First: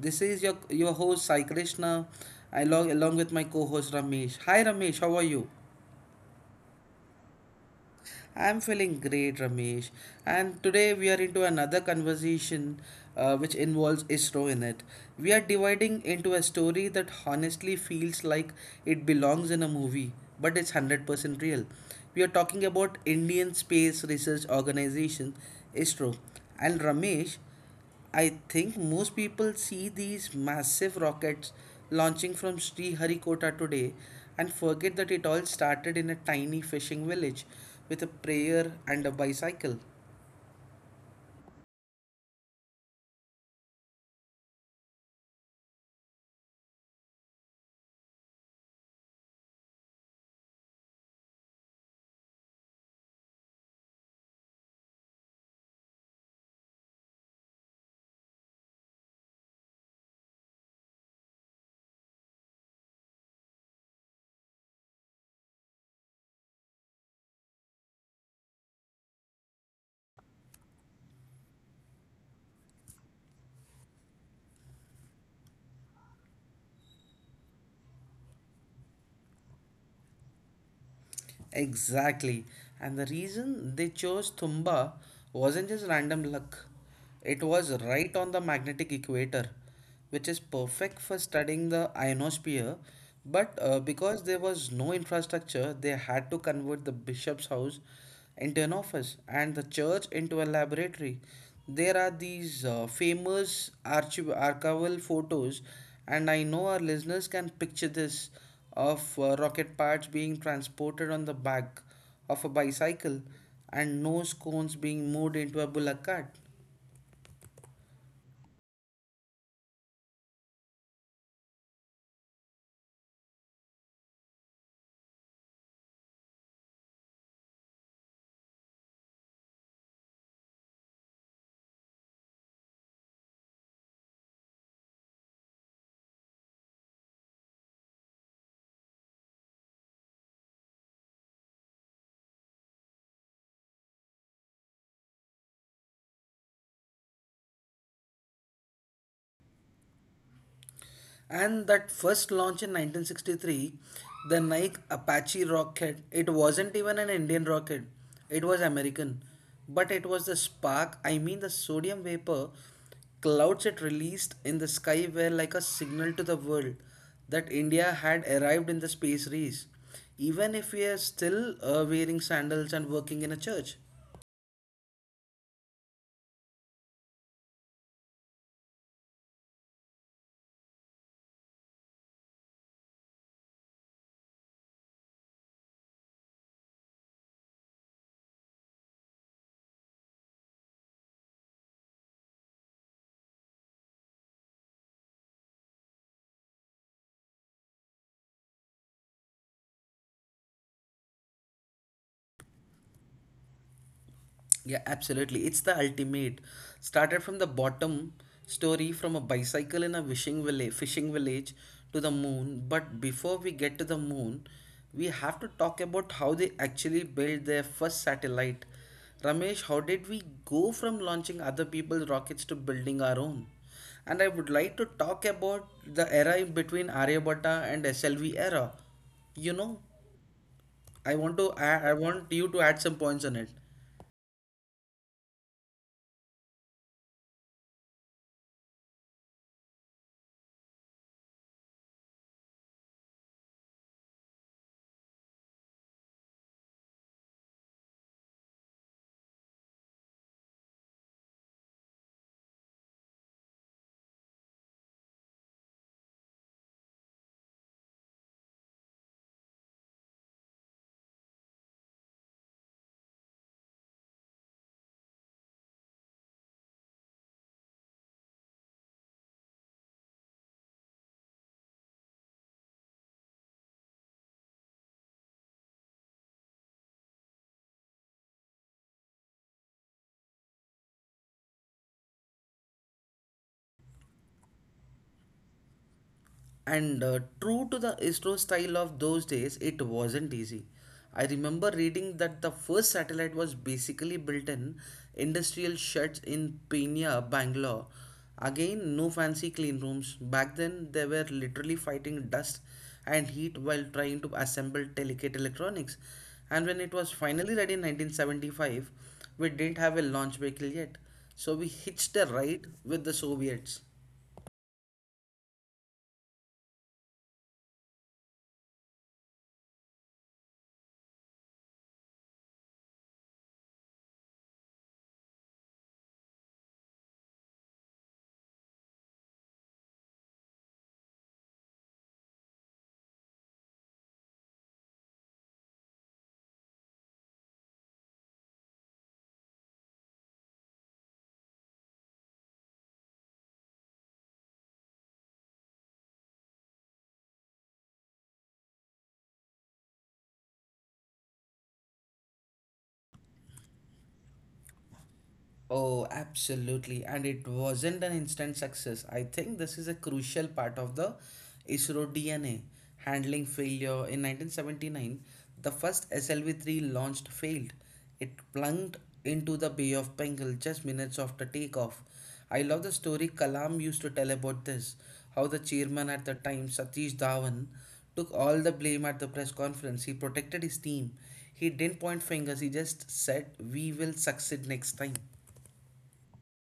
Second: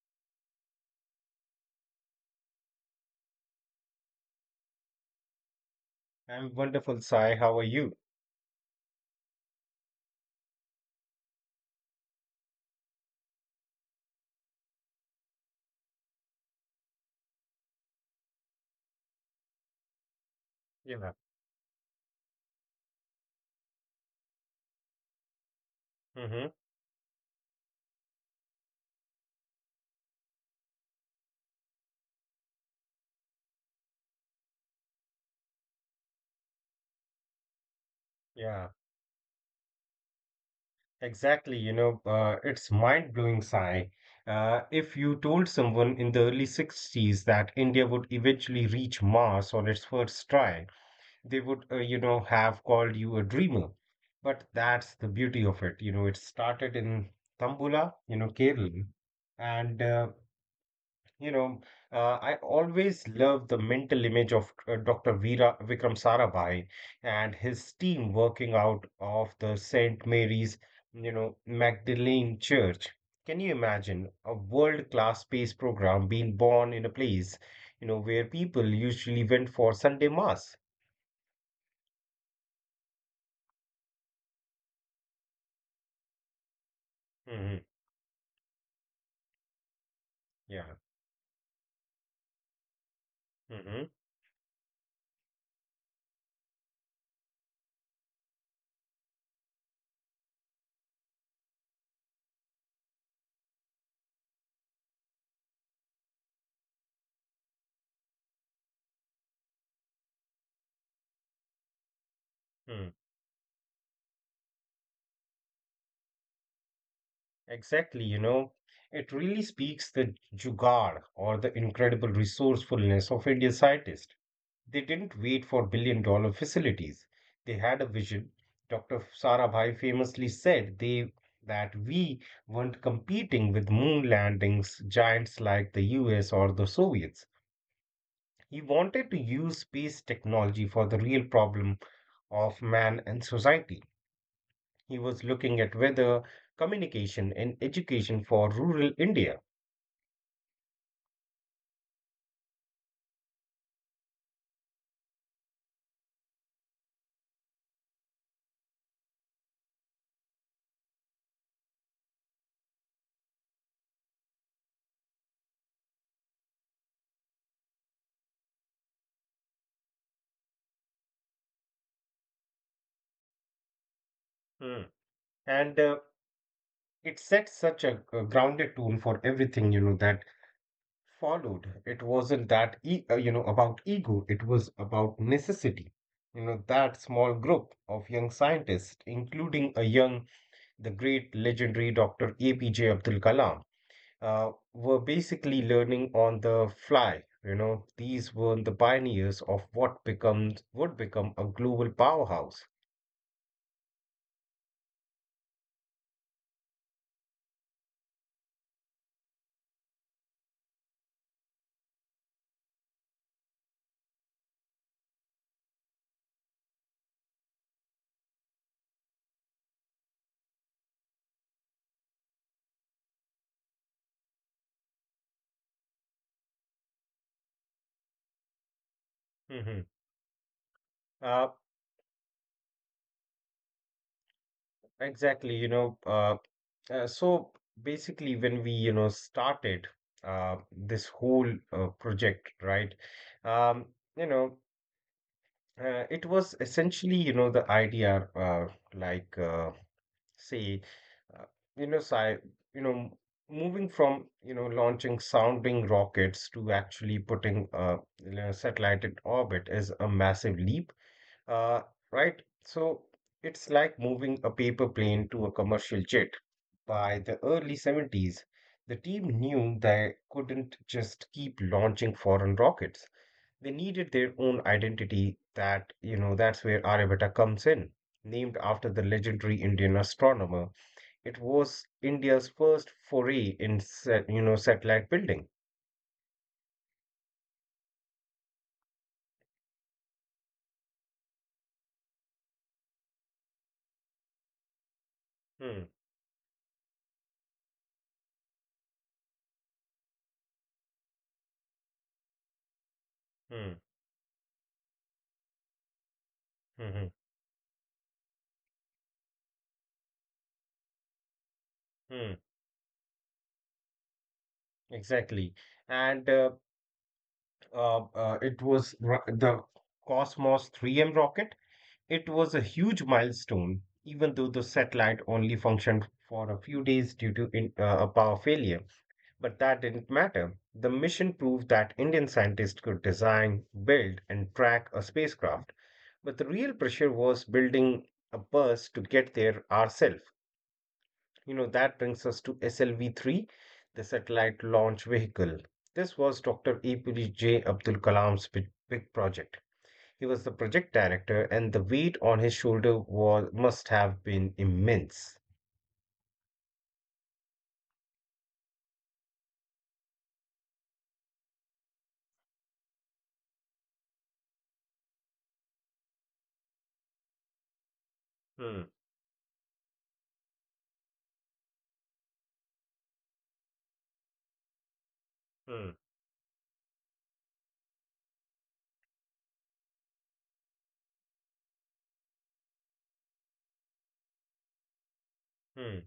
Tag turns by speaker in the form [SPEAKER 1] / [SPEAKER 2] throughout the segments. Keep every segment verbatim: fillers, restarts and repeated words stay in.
[SPEAKER 1] This is your your host Sai Krishna, along along with my co-host Ramesh. Hi Ramesh, how are you?
[SPEAKER 2] I'm wonderful, Sai. How are you?
[SPEAKER 1] I'm feeling great, Ramesh. And today we are into another conversation uh, which involves I S R O in it. We are dividing into a story that honestly feels like it belongs in a movie, but it's
[SPEAKER 2] Yeah.
[SPEAKER 1] one hundred percent real. We are talking about Indian Space Research Organization, I S R O.
[SPEAKER 2] Mm-hmm.
[SPEAKER 1] And Ramesh, I think most people see these massive rockets launching from Sriharikota today and forget that it all started in a tiny fishing village with a prayer
[SPEAKER 2] Yeah.
[SPEAKER 1] and a bicycle.
[SPEAKER 2] Exactly. You know, uh, it's mind-blowing, Sai. Uh, if you told someone in the early sixties that India would eventually reach Mars on its first try, they would, uh, you know, have called you a dreamer. But that's the beauty of it. You know, it started in Tambula, you know, Kerala, and uh, You know, uh, I always love the mental image of uh, doctor Veera Vikram Sarabhai and his team working out of the saint Mary's, you know, Magdalene Church. Can you imagine a world-class space program being born in a place, you know, where people usually went for Sunday mass?
[SPEAKER 1] Exactly. And the reason they chose Thumba wasn't just random luck. It was
[SPEAKER 2] Hmm.
[SPEAKER 1] right on the magnetic equator, which is perfect
[SPEAKER 2] Yeah.
[SPEAKER 1] for studying the ionosphere. But uh,
[SPEAKER 2] Hmm.
[SPEAKER 1] because there was no infrastructure, they had to convert the bishop's house into an office and the church into a laboratory. There are these uh, famous archiv- archival photos, and I know our listeners can picture this of uh, rocket parts being transported on the back of a bicycle
[SPEAKER 2] Mm.
[SPEAKER 1] and nose cones being moved into a bullock cart.
[SPEAKER 2] Exactly. You know, it really speaks the jugaad or the incredible resourcefulness of Indian scientists. They didn't wait for billion dollar facilities. They had a vision. doctor Sarabhai famously said they that we weren't competing with moon landings giants like the U S or the Soviets. He wanted to use space technology for the real problem of man and society. He was looking at weather, communication, and education for rural India.
[SPEAKER 1] And that first launch in nineteen sixty-three, the Nike Apache rocket, it wasn't even an Indian rocket, it was American. But it was the spark, I mean the sodium vapor clouds it released in the sky were like a signal to the world that India had arrived in the space race, even if we are still uh, wearing sandals and working in a church.
[SPEAKER 2] Hmm. And uh, it set such a, a grounded tone for everything, you know, that followed. It wasn't that, e- uh, you know, about ego. It was about necessity. You know that small group of young scientists, including a young, the great legendary doctor A P J Abdul Kalam, uh, were basically learning on the fly. You know these were the pioneers of what becomes would become a global powerhouse.
[SPEAKER 1] Yeah, absolutely. It's the ultimate. Started from the bottom story from a bicycle in a wishing village, fishing village to the moon. But before we get to the moon, we have to talk about how they actually built their first satellite. Ramesh, how did we go from launching other people's rockets to building our own? And I would like to talk about the era in between Aryabhatta and S L V era. You know,
[SPEAKER 2] Mhm.
[SPEAKER 1] I want to I, I
[SPEAKER 2] Uh,
[SPEAKER 1] want you to add some points on it.
[SPEAKER 2] Exactly. You know, uh, uh, so basically when we, you know, started uh, this whole uh, project, right? Um, you know, uh, it was essentially, you know, the idea, uh, like uh, say, uh, you know, sci you know, m- moving from, you know, launching sounding rockets to actually putting a, you know, satellite in orbit is a massive leap, uh, right? So it's like moving a paper plane to a commercial jet. By the early seventies, the team knew they couldn't just keep launching foreign rockets. They needed their own identity that, you know, that's where Aryabhatta comes in. Named after the legendary Indian astronomer, it was India's first foray in, sat- you know, satellite building.
[SPEAKER 1] And uh, true to the I S R O style of those days, it wasn't easy. I remember reading that the first satellite was basically built in industrial
[SPEAKER 2] Hmm.
[SPEAKER 1] sheds in Peenya, Bangalore. Again, no fancy clean rooms. Back then, they were literally fighting dust and heat while
[SPEAKER 2] Hmm.
[SPEAKER 1] trying to assemble delicate electronics. And when it
[SPEAKER 2] Hmm.
[SPEAKER 1] was
[SPEAKER 2] Hmm.
[SPEAKER 1] finally ready in nineteen seventy-five, we didn't have a launch vehicle yet. So we hitched a
[SPEAKER 2] Hmm.
[SPEAKER 1] ride with the Soviets.
[SPEAKER 2] Exactly. And uh, uh, uh, it was ro- the Cosmos three M rocket. It was a huge milestone, even though the satellite only functioned for a few days due to in, uh, a power failure. But that didn't matter. The mission proved that Indian scientists could design, build, and track a spacecraft. But the real pressure was building a bus to get there ourselves. You know, that brings us to S L V three, the satellite launch vehicle. This was doctor A P J Abdul Kalam's big, big project. He was the project director, and the weight on his shoulder was must have been immense.
[SPEAKER 1] Oh, absolutely. And it wasn't an instant success. I think this is a crucial part of the I S R O D N A. Handling failure in nineteen seventy-nine, the first S L V three launched failed. It plunged
[SPEAKER 2] Hmm.
[SPEAKER 1] into the Bay of Bengal just minutes after takeoff. I love the story Kalam used to tell about this, how the chairman at the
[SPEAKER 2] Hmm.
[SPEAKER 1] time, Satish Dhawan, took all the blame at the press conference. He protected his team. He didn't point fingers, he just said, "We will succeed next time."
[SPEAKER 2] Hmm.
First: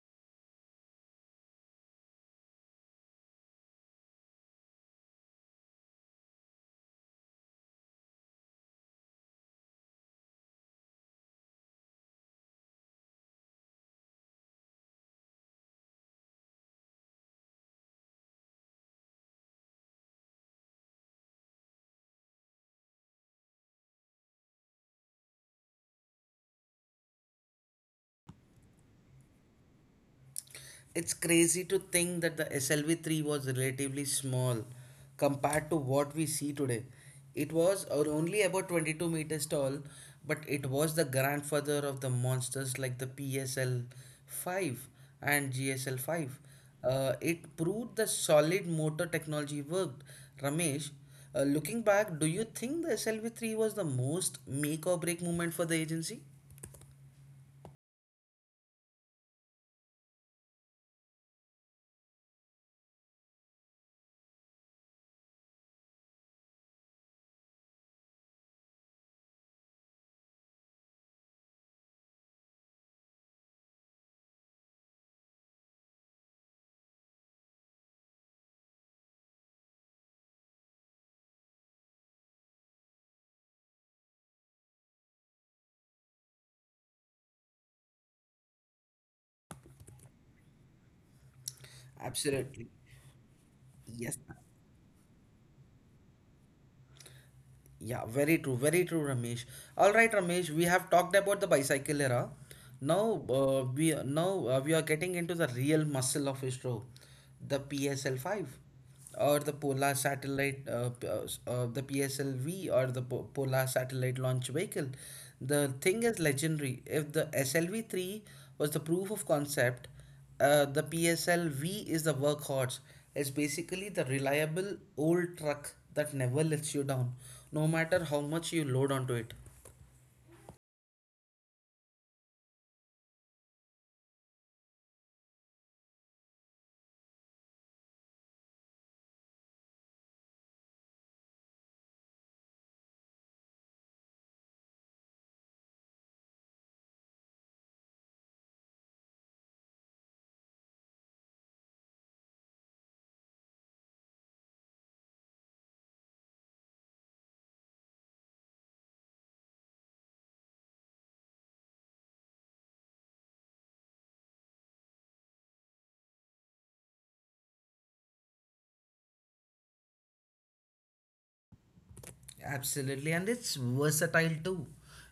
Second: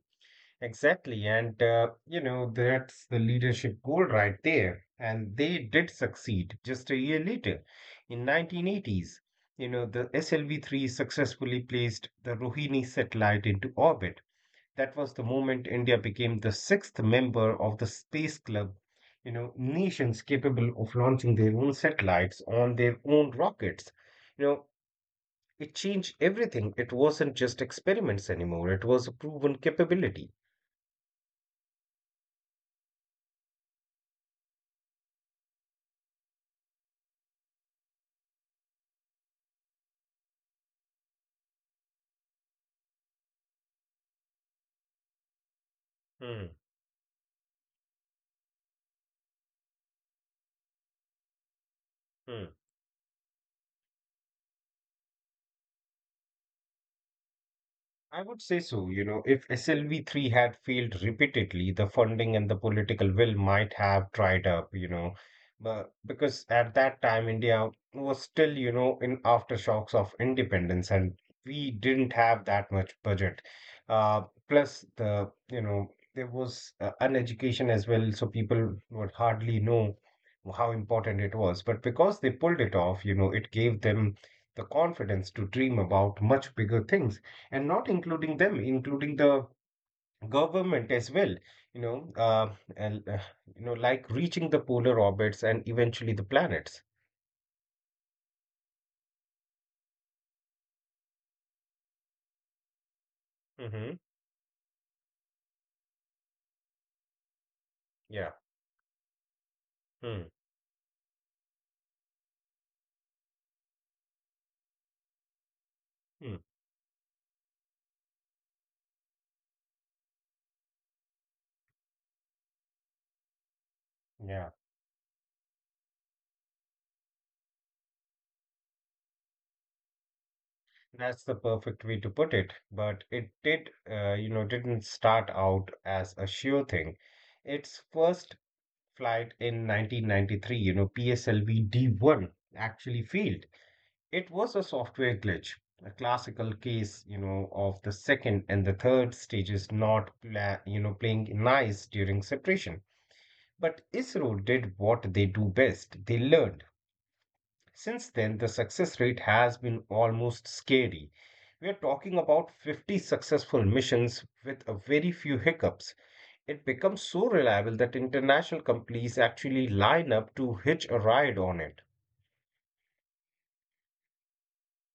[SPEAKER 2] Exactly, and uh, you know, that's the leadership goal right there. And they did succeed just a year later, in nineteen eighties. You know, the S L V three successfully placed the Rohini satellite into orbit. That was the moment India became the sixth member of the Space Club. You know, nations capable of launching their own satellites on their own rockets. You know, it changed everything. It wasn't just experiments anymore, it was a proven capability.
[SPEAKER 1] It's crazy to think that the S L V three was relatively small compared to what we see today. It was or only about twenty-two meters tall, but it was the grandfather of the monsters like the P S L five and
[SPEAKER 2] Hmm.
[SPEAKER 1] G S L five. Uh, it proved the solid motor technology worked. Ramesh, uh, looking
[SPEAKER 2] Hmm.
[SPEAKER 1] back, do you think the S L V three was the most make or break moment for the agency?
[SPEAKER 2] I would say so. You know, if S L V three had failed repeatedly, the funding and the political will might have dried up, you know, but because at that time India was still, you know, in aftershocks of independence and we didn't have that much budget. Uh, Plus the, you know, there was uh, an education as well, so people would hardly know how important it was. But because they pulled it off, you know, it gave them the confidence to dream about much bigger things and not including them, including the government as well, you know, uh, and,
[SPEAKER 1] Absolutely.
[SPEAKER 2] uh, you know, like reaching the
[SPEAKER 1] Yes.
[SPEAKER 2] polar orbits and eventually the planets.
[SPEAKER 1] Yeah, very true, very true, Ramesh. All right, Ramesh, we have talked about the bicycle era. Now
[SPEAKER 2] Hmm.
[SPEAKER 1] uh, we now uh, we are getting into the real muscle of I S R O, the
[SPEAKER 2] Yeah.
[SPEAKER 1] P S L five, or the
[SPEAKER 2] Hmm.
[SPEAKER 1] Polar satellite, uh, p- uh, s- uh, the P S L V or the po Polar satellite launch vehicle. The
[SPEAKER 2] Hmm.
[SPEAKER 1] thing is legendary. If the S L V three was the proof of concept, uh, the P S L V is the workhorse. It's basically
[SPEAKER 2] Yeah.
[SPEAKER 1] the reliable old truck that never lets you down, no matter how much you load onto it.
[SPEAKER 2] That's the perfect way to put it. But it did, uh, you know, didn't start out as a sure thing. Its first flight in nineteen ninety-three, you know, P S L V D one actually failed. It was a software glitch, a classical case, you know, of the second and the third stages not, pla- you know, playing nice during separation. But ISRO did what they do best. They learned. Since then, the success rate has been almost scary. We are talking about fifty successful missions with a very few hiccups. It becomes so reliable that international companies actually line up to hitch a ride on it.
[SPEAKER 1] Absolutely, and it's versatile too.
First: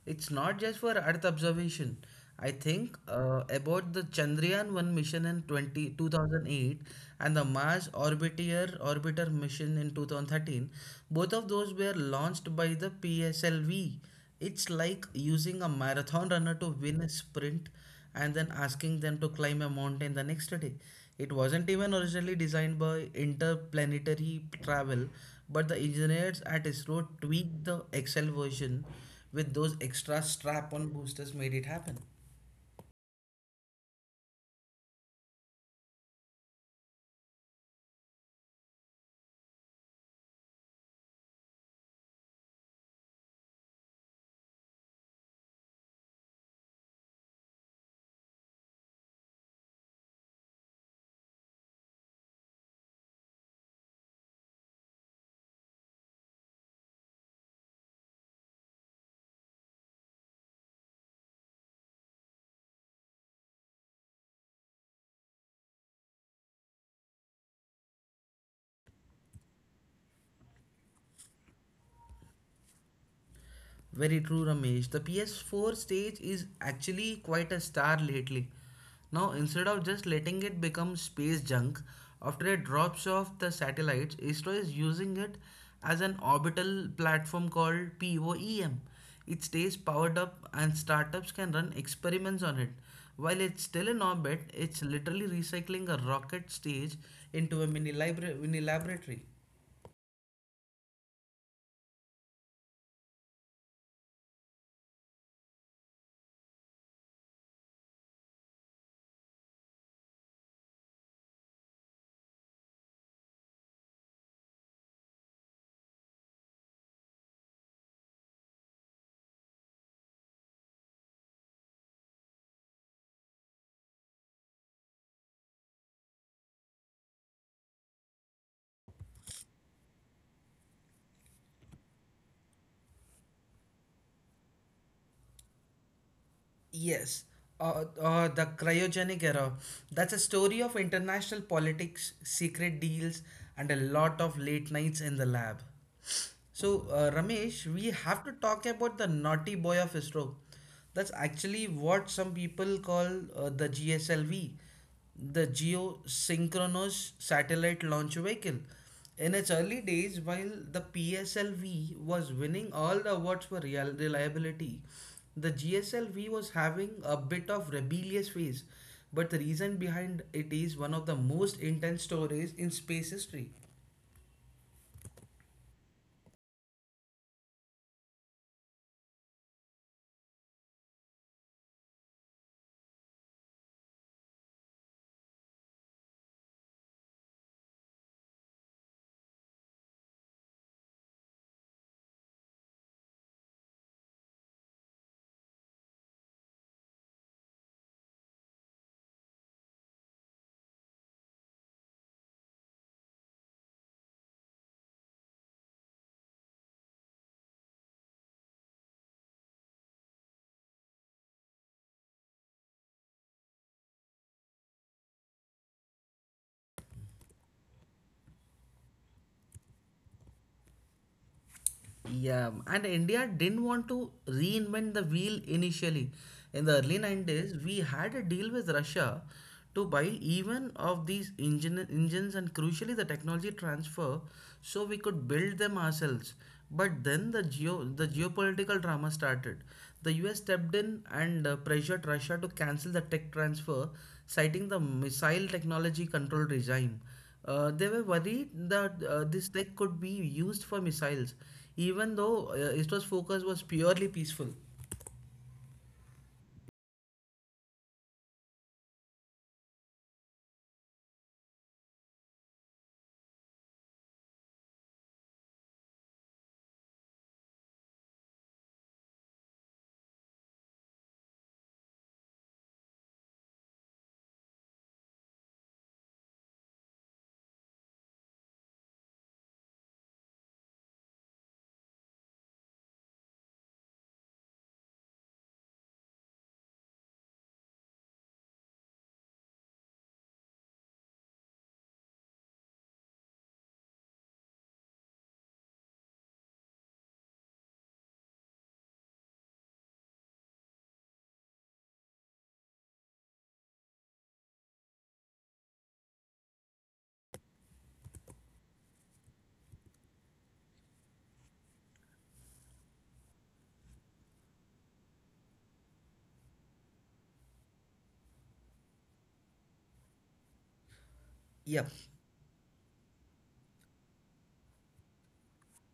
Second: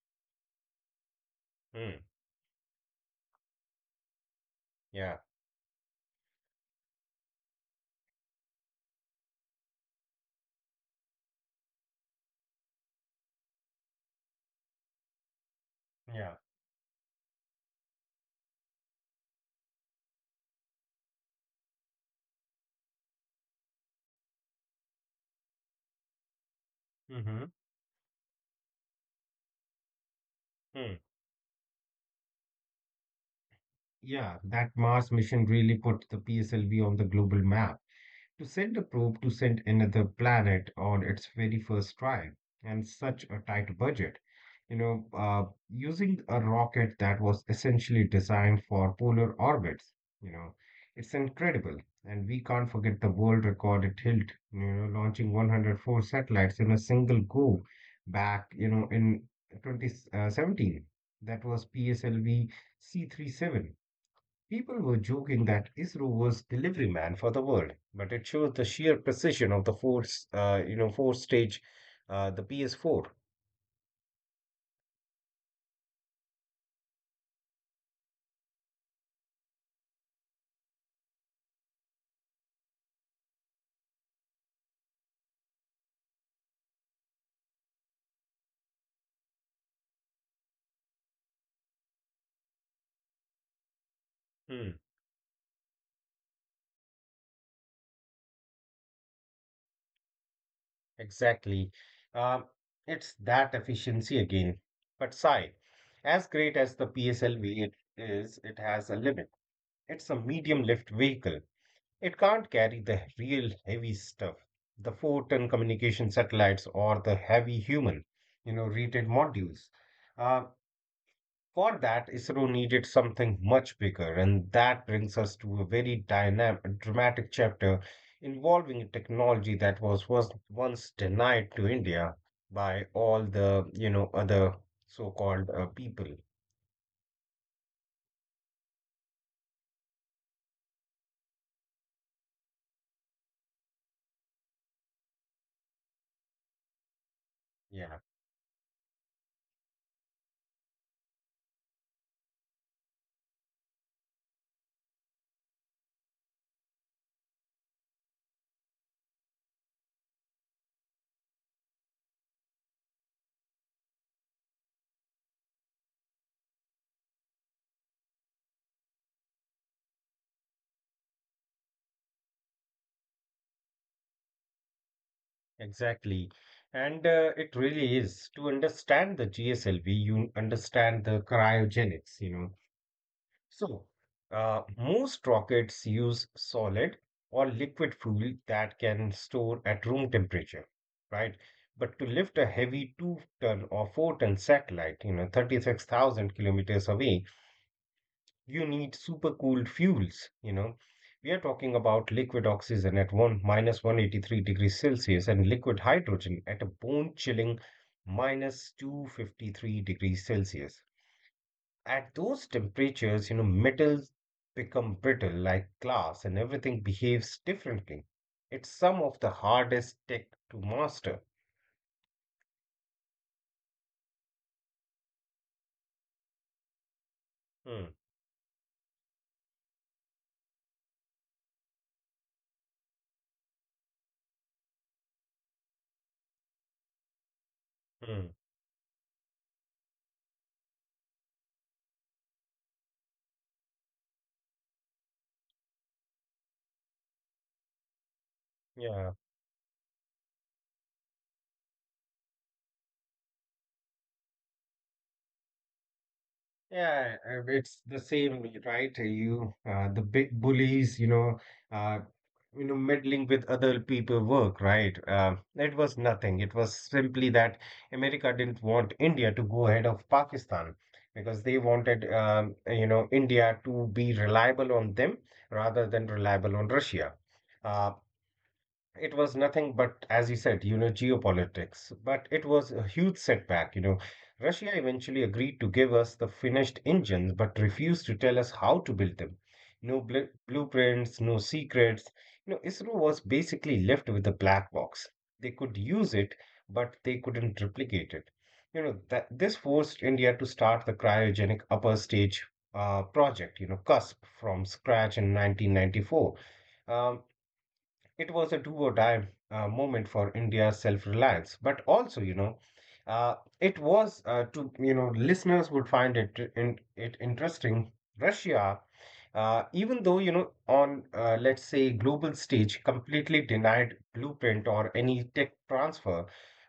[SPEAKER 1] It's not just for Earth observation.
[SPEAKER 2] Hmm.
[SPEAKER 1] I think uh, about the Chandrayaan one
[SPEAKER 2] Yeah.
[SPEAKER 1] mission in twenty two thousand eight, and the Mars Orbiter Orbiter mission in two thousand thirteen. Both of those were launched by the P S L V. It's like using a marathon
[SPEAKER 2] Yeah.
[SPEAKER 1] runner to win a sprint and then asking them to climb a mountain the next day. It wasn't even originally designed by interplanetary travel, but the engineers at I S R O
[SPEAKER 2] Mm-hmm.
[SPEAKER 1] tweaked the Excel version with those extra strap
[SPEAKER 2] Hmm.
[SPEAKER 1] on boosters made it happen.
[SPEAKER 2] Yeah, that Mars mission really put the P S L V on the global map. To send a probe to send another planet on its very first try, and such a tight budget, you know, uh, using a rocket that was essentially designed for polar orbits, you know, it's incredible. And we can't forget the world record it held, you know, launching one hundred four satellites in a single go back, you know, in twenty seventeen. That was P S L V C thirty-seven. People were joking that ISRO was delivery man for the world, but it shows the sheer precision of the force, uh, you know, four stage, uh, the P S four.
[SPEAKER 1] Very true, Ramesh. The P S four stage is actually quite a star lately. Now, instead of just letting it become space junk after it drops off the satellites, I S R O is using it as an orbital platform called POEM. It stays powered up, and startups can run experiments on it. While it's still in orbit, it's
[SPEAKER 2] Hmm.
[SPEAKER 1] literally recycling a rocket stage into a mini, libra- mini laboratory.
[SPEAKER 2] Exactly. Um, it's that efficiency again. But Sai, as great as the P S L V it is, it has a limit. It's a medium lift vehicle. It can't carry the real heavy stuff, the four-ton communication satellites or the heavy human, you know, rated modules. Uh, For that, ISRO needed something much bigger, and that brings us to a very dynamic, dramatic chapter involving a technology that was, was once denied to India by all the, you know, other so-called uh, people.
[SPEAKER 1] Yes, uh, uh, the cryogenic era. That's a story of international politics, secret deals, and a lot of late nights in the lab. So, uh, Ramesh,
[SPEAKER 2] Yeah,
[SPEAKER 1] we have to talk about the naughty boy of I S R O. That's actually what some people call uh, the G S L V, the Geosynchronous Satellite Launch Vehicle. In its early days, while the P S L V was winning all the awards for real- reliability, the G S L V was having a bit of rebellious phase, but the reason behind it is one of the most intense stories in space history.
[SPEAKER 2] exactly. And uh, it really is to understand the G S L V, you understand the cryogenics, you know, So, uh, most rockets use solid or liquid fuel that can store at room temperature, right? But to lift a heavy two-ton or four-ton satellite, you know, thirty-six thousand kilometers away, you need supercooled fuels, you know. We are talking about liquid oxygen at one minus one hundred eighty-three degrees Celsius and liquid hydrogen at a bone chilling minus two hundred fifty-three degrees Celsius. At those temperatures, you know, metals become brittle like glass and everything behaves differently. It's some of the hardest tech to master.
[SPEAKER 1] Yeah, and India didn't want to reinvent the wheel initially. In the early
[SPEAKER 2] Hmm.
[SPEAKER 1] nineties, we had a deal with Russia to buy even of these engine, engines and crucially the technology transfer so we could build them ourselves. But then the,
[SPEAKER 2] Hmm.
[SPEAKER 1] geo, the geopolitical drama started. The U S stepped in and uh, pressured Russia to cancel the tech transfer, citing the missile technology control regime. Uh, they were
[SPEAKER 2] Yeah.
[SPEAKER 1] worried that uh, this tech could be used for missiles, even though uh, I S R O's focus was purely peaceful.
[SPEAKER 2] Yeah, uh, it's the same, right? You, uh, the big bullies, you know, uh, you know, meddling with other people work, right? Uh, it was nothing. It was simply that America didn't want India to go ahead of Pakistan because they wanted, um, you know, India to be reliable on them rather than reliable on Russia. Uh, it was nothing but, as you said, you know, geopolitics. But it was a huge setback, you know. Russia eventually agreed to give us the finished engines, but refused to tell us how to build them. No bl blueprints, no secrets. You know, ISRO was basically left with a black box. They could use it, but they couldn't replicate it. You know, that this forced India to start the cryogenic upper stage uh, project, you know, CUSP from scratch in nineteen ninety-four. um. It was a do or die uh, moment for India's self reliance, but also, you know, uh, it was uh, to, you know, listeners would find it, in, it interesting. Russia, uh, even though, you know, on, uh, let's say, global
[SPEAKER 1] Yep,
[SPEAKER 2] stage, completely denied blueprint or any tech transfer,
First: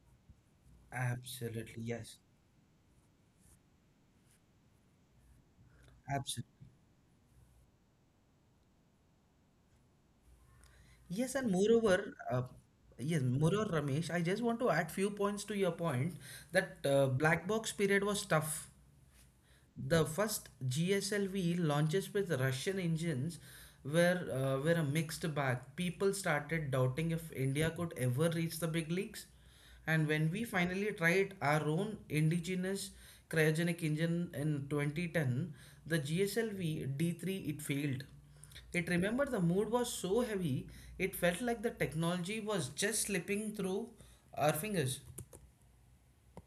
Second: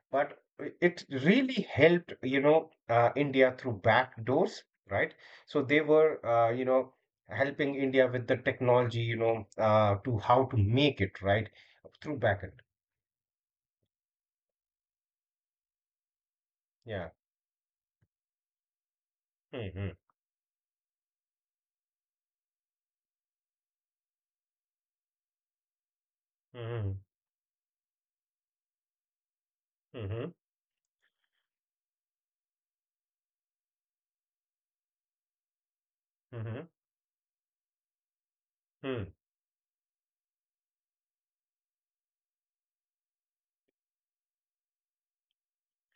[SPEAKER 2] but it really
[SPEAKER 1] absolutely.
[SPEAKER 2] helped,
[SPEAKER 1] Yes,
[SPEAKER 2] you know uh, India through back doors, right? So they were, uh,
[SPEAKER 1] absolutely.
[SPEAKER 2] you know helping India with the technology, you know uh, to how to make
[SPEAKER 1] Yes,
[SPEAKER 2] it
[SPEAKER 1] and
[SPEAKER 2] right,
[SPEAKER 1] moreover,
[SPEAKER 2] through
[SPEAKER 1] uh,
[SPEAKER 2] back end.
[SPEAKER 1] yes, moreover, Ramesh, I just want to add few points to your point that uh,
[SPEAKER 2] Yeah.
[SPEAKER 1] black box period was tough. The
[SPEAKER 2] Hmm.
[SPEAKER 1] first G S L V launches with Russian engines were uh, were a mixed bag. People started doubting if
[SPEAKER 2] Hmm.
[SPEAKER 1] India could ever reach the big leagues, and when we
[SPEAKER 2] Hmm.
[SPEAKER 1] finally tried our own indigenous cryogenic engine in twenty ten, the G S L V
[SPEAKER 2] Hmm.
[SPEAKER 1] D three it failed. It remember the
[SPEAKER 2] Hmm.
[SPEAKER 1] mood was so heavy, it felt like the technology was just slipping through our fingers.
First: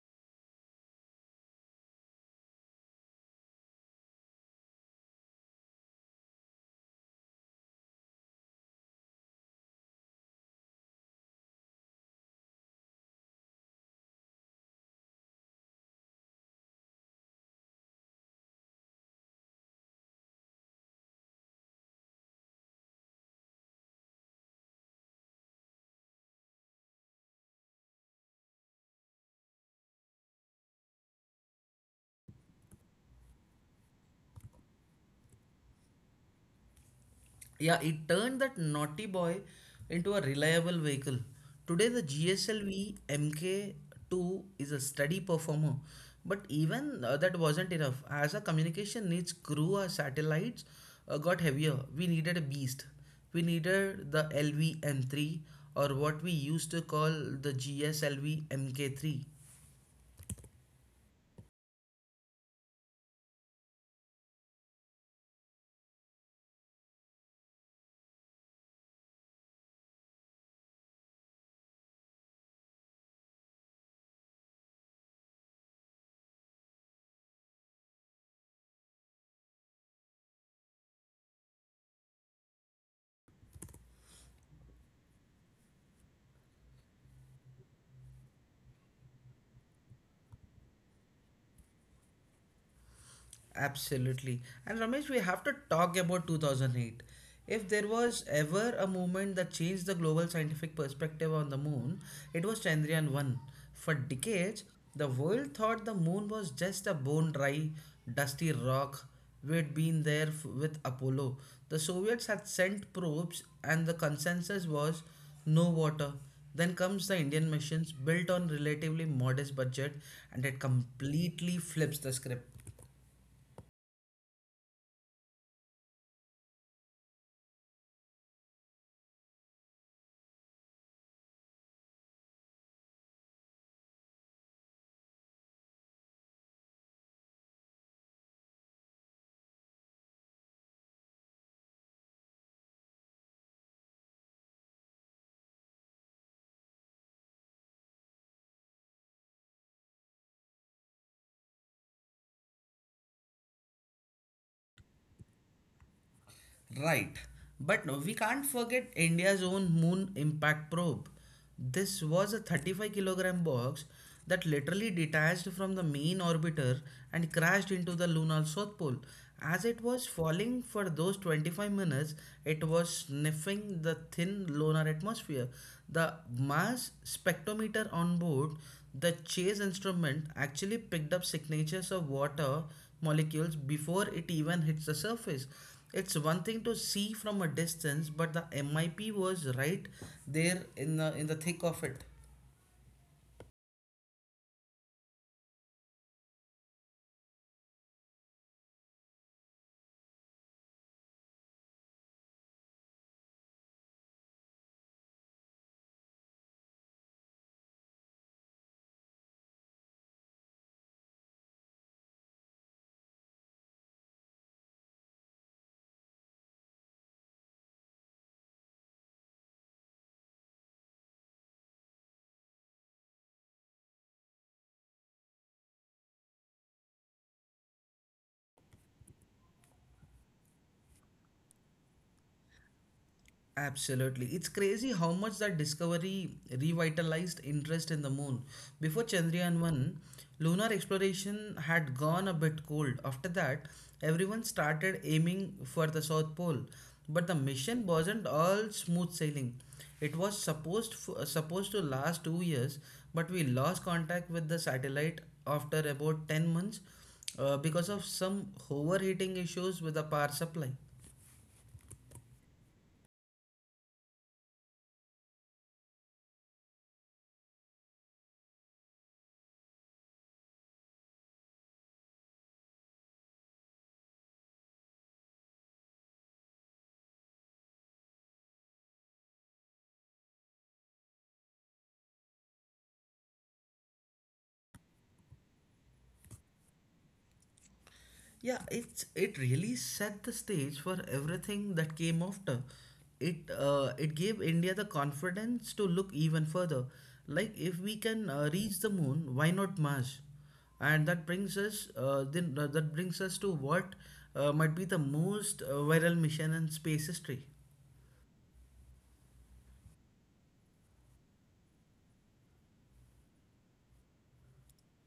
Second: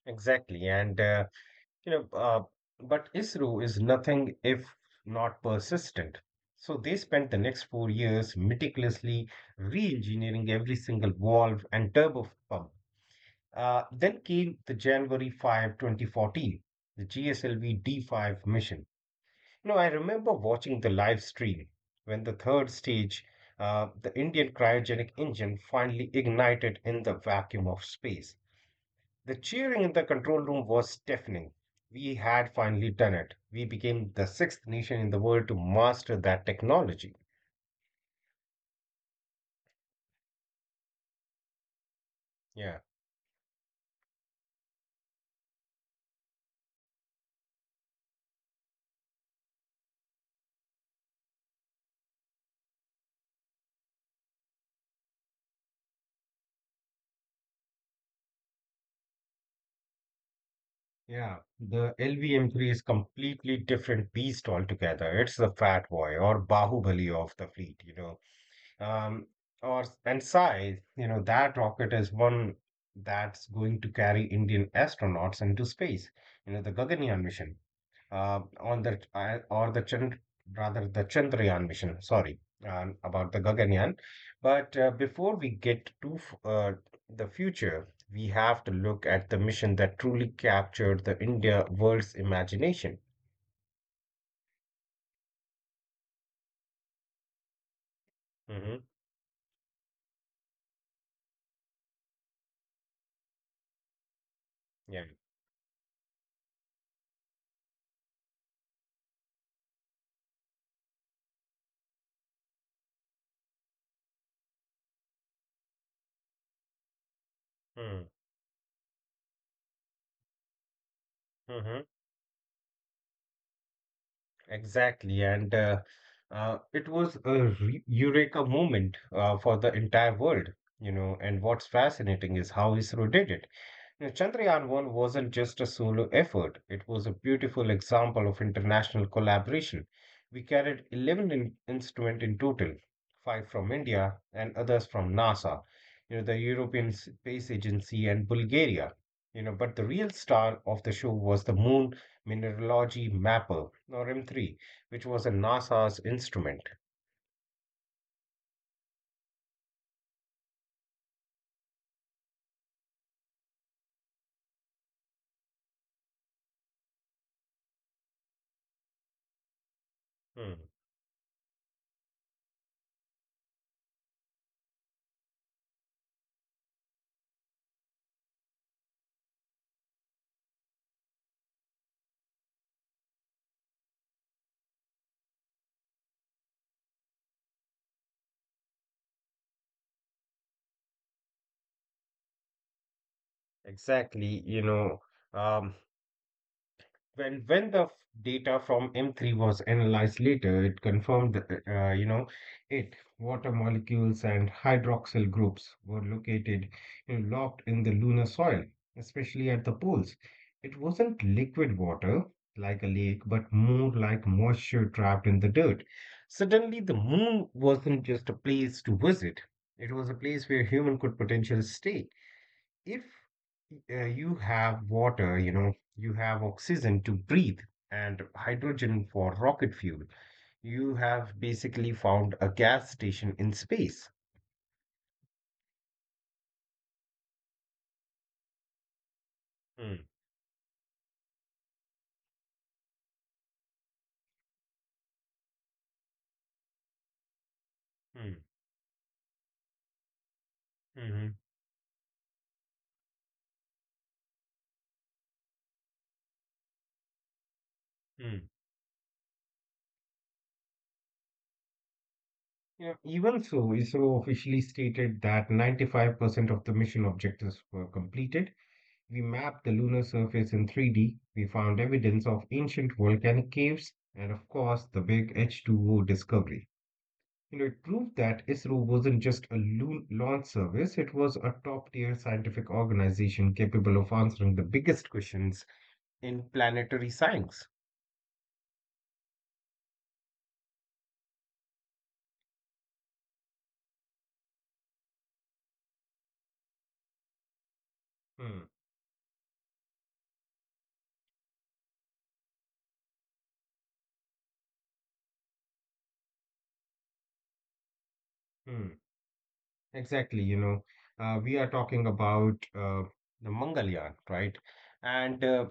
[SPEAKER 2] Exactly. And uh, you know uh, but ISRO is nothing if not persistent. So they spent the next four years meticulously re-engineering every single valve and turbo pump. Uh, then came the January fifth, twenty fourteen, the G S L V D five mission. You know, I remember watching the live stream when the third stage, uh, the Indian cryogenic engine, finally ignited in the vacuum of space. The cheering in the control room was deafening. We had finally done it. We became the sixth nation in the world to master that technology.
[SPEAKER 1] Yeah, it turned that naughty boy into a reliable vehicle. Today, the
[SPEAKER 2] Yeah.
[SPEAKER 1] G S L V M K two is a steady performer, but even uh, that wasn't enough. As our communication needs grew, our satellites uh, got heavier. We needed a beast. We needed the L V M three or what we used to call the G S L V M K three.
[SPEAKER 2] Yeah, the L V M three is completely different beast altogether. It's the fat boy or Bahubali of the fleet, you know. Um, or and size, you know, that rocket is one that's going to carry Indian astronauts into space. You know, the Gaganyaan mission uh, on the I- or the Chand, rather the Chandrayaan mission. Sorry um, about the Gaganyaan. But uh, before we get to f- uh, the future, we have to look at the mission that truly captured the India world's imagination.
[SPEAKER 1] Absolutely. And Ramesh, we have to talk about two thousand eight. If there
[SPEAKER 2] Hmm.
[SPEAKER 1] was ever a movement that changed the global scientific perspective on the moon, it was Chandrayaan one. For
[SPEAKER 2] Yeah.
[SPEAKER 1] decades, the world thought the moon was just a bone dry, dusty rock. We'd been there f- with Apollo. The Soviets had sent probes, and the consensus was no water. Then comes the Indian missions, built on relatively modest budget, and it
[SPEAKER 2] Mm-hmm.
[SPEAKER 1] completely flips the script.
[SPEAKER 2] Exactly, and uh, uh, it was a re- eureka moment uh, for the entire world, you know. And what's fascinating is how ISRO did it. Yeah, Chandrayaan one wasn't just a solo effort, it was a beautiful example of international collaboration. We carried eleven in- instruments in total, five from India and others from NASA, you know, the European Space Agency and Bulgaria. You know, but the real star of the show was the Moon Mineralogy Mapper, or M three, which was a NASA's instrument.
[SPEAKER 1] Right. But no, we can't forget India's own moon impact probe. This was a thirty-five kilogram box that literally detached from the main orbiter and crashed into the lunar south pole. As it
[SPEAKER 2] Hmm.
[SPEAKER 1] was falling for those twenty-five minutes, it was sniffing the thin lunar atmosphere. The mass spectrometer on board the chase instrument actually picked up signatures of water molecules before it even hits the surface. It's one thing to see from a distance, but the M I P was right there in the in the thick of it.
[SPEAKER 2] Exactly, you know, um, when when the f- data from M three was analyzed later, it confirmed that uh, you know it water molecules and hydroxyl groups were located you know, locked in the lunar soil, especially at the poles. It wasn't liquid water like a lake, but more like moisture trapped in the dirt. Suddenly, the moon wasn't just a place to visit; it was a place where human could potentially stay if uh, you have water, you know, you have oxygen to breathe and hydrogen for rocket fuel, you have basically found a gas station in space.
[SPEAKER 1] Absolutely. It's crazy how much that discovery revitalized interest in the moon. Before
[SPEAKER 2] Hmm.
[SPEAKER 1] Chandrayaan one, lunar exploration had gone a bit cold. After that, everyone started aiming for the South Pole. But the
[SPEAKER 2] Hmm.
[SPEAKER 1] mission wasn't all smooth sailing. It was
[SPEAKER 2] Hmm.
[SPEAKER 1] supposed f- supposed to last two years, but we lost contact with the satellite after about ten months uh,
[SPEAKER 2] Hmm.
[SPEAKER 1] because of some overheating issues with the power supply.
[SPEAKER 2] Yeah, even so, ISRO officially stated that ninety-five percent of the mission objectives were completed. We mapped the lunar surface in three D. We found evidence of ancient volcanic caves and, of course, the big H two O discovery. You know, it proved that ISRO wasn't just a lo- launch service, it was a top tier scientific organization capable of answering the biggest questions in planetary science.
[SPEAKER 1] Yeah, it's it really set the stage for everything that came after. It uh, it gave India the confidence to look even further. Like if we
[SPEAKER 2] Hmm,
[SPEAKER 1] can uh, reach the moon, why not Mars? And that brings us uh, then uh, that brings us to what uh, might be the most uh, viral mission in space history.
[SPEAKER 2] hmm. Exactly, you know, uh, we are talking about uh, the Mangalyaan, right? And uh,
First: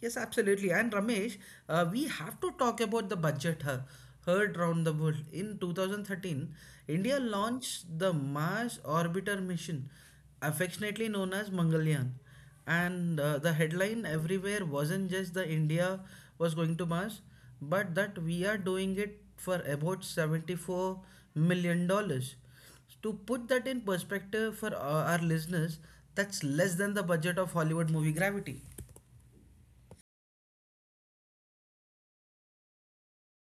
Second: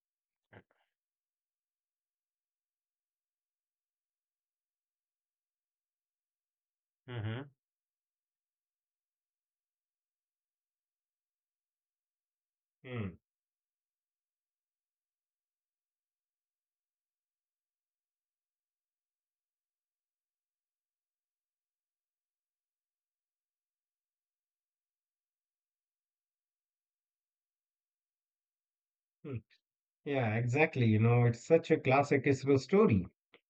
[SPEAKER 1] Yes, absolutely. And Ramesh, uh, we have to talk about the budget hur- heard round the world. In twenty thirteen, India
[SPEAKER 2] Mhm.
[SPEAKER 1] launched the Mars Orbiter mission, affectionately known as Mangalyaan. And
[SPEAKER 2] Hmm,
[SPEAKER 1] uh, the headline everywhere wasn't just the India was going to Mars, but that we are doing it for about seventy-four million dollars. To put that in perspective for uh, our listeners, that's less than the budget of Hollywood movie Gravity.
[SPEAKER 2] hmm. Yeah, exactly, you know, it's such a classic ISRO story.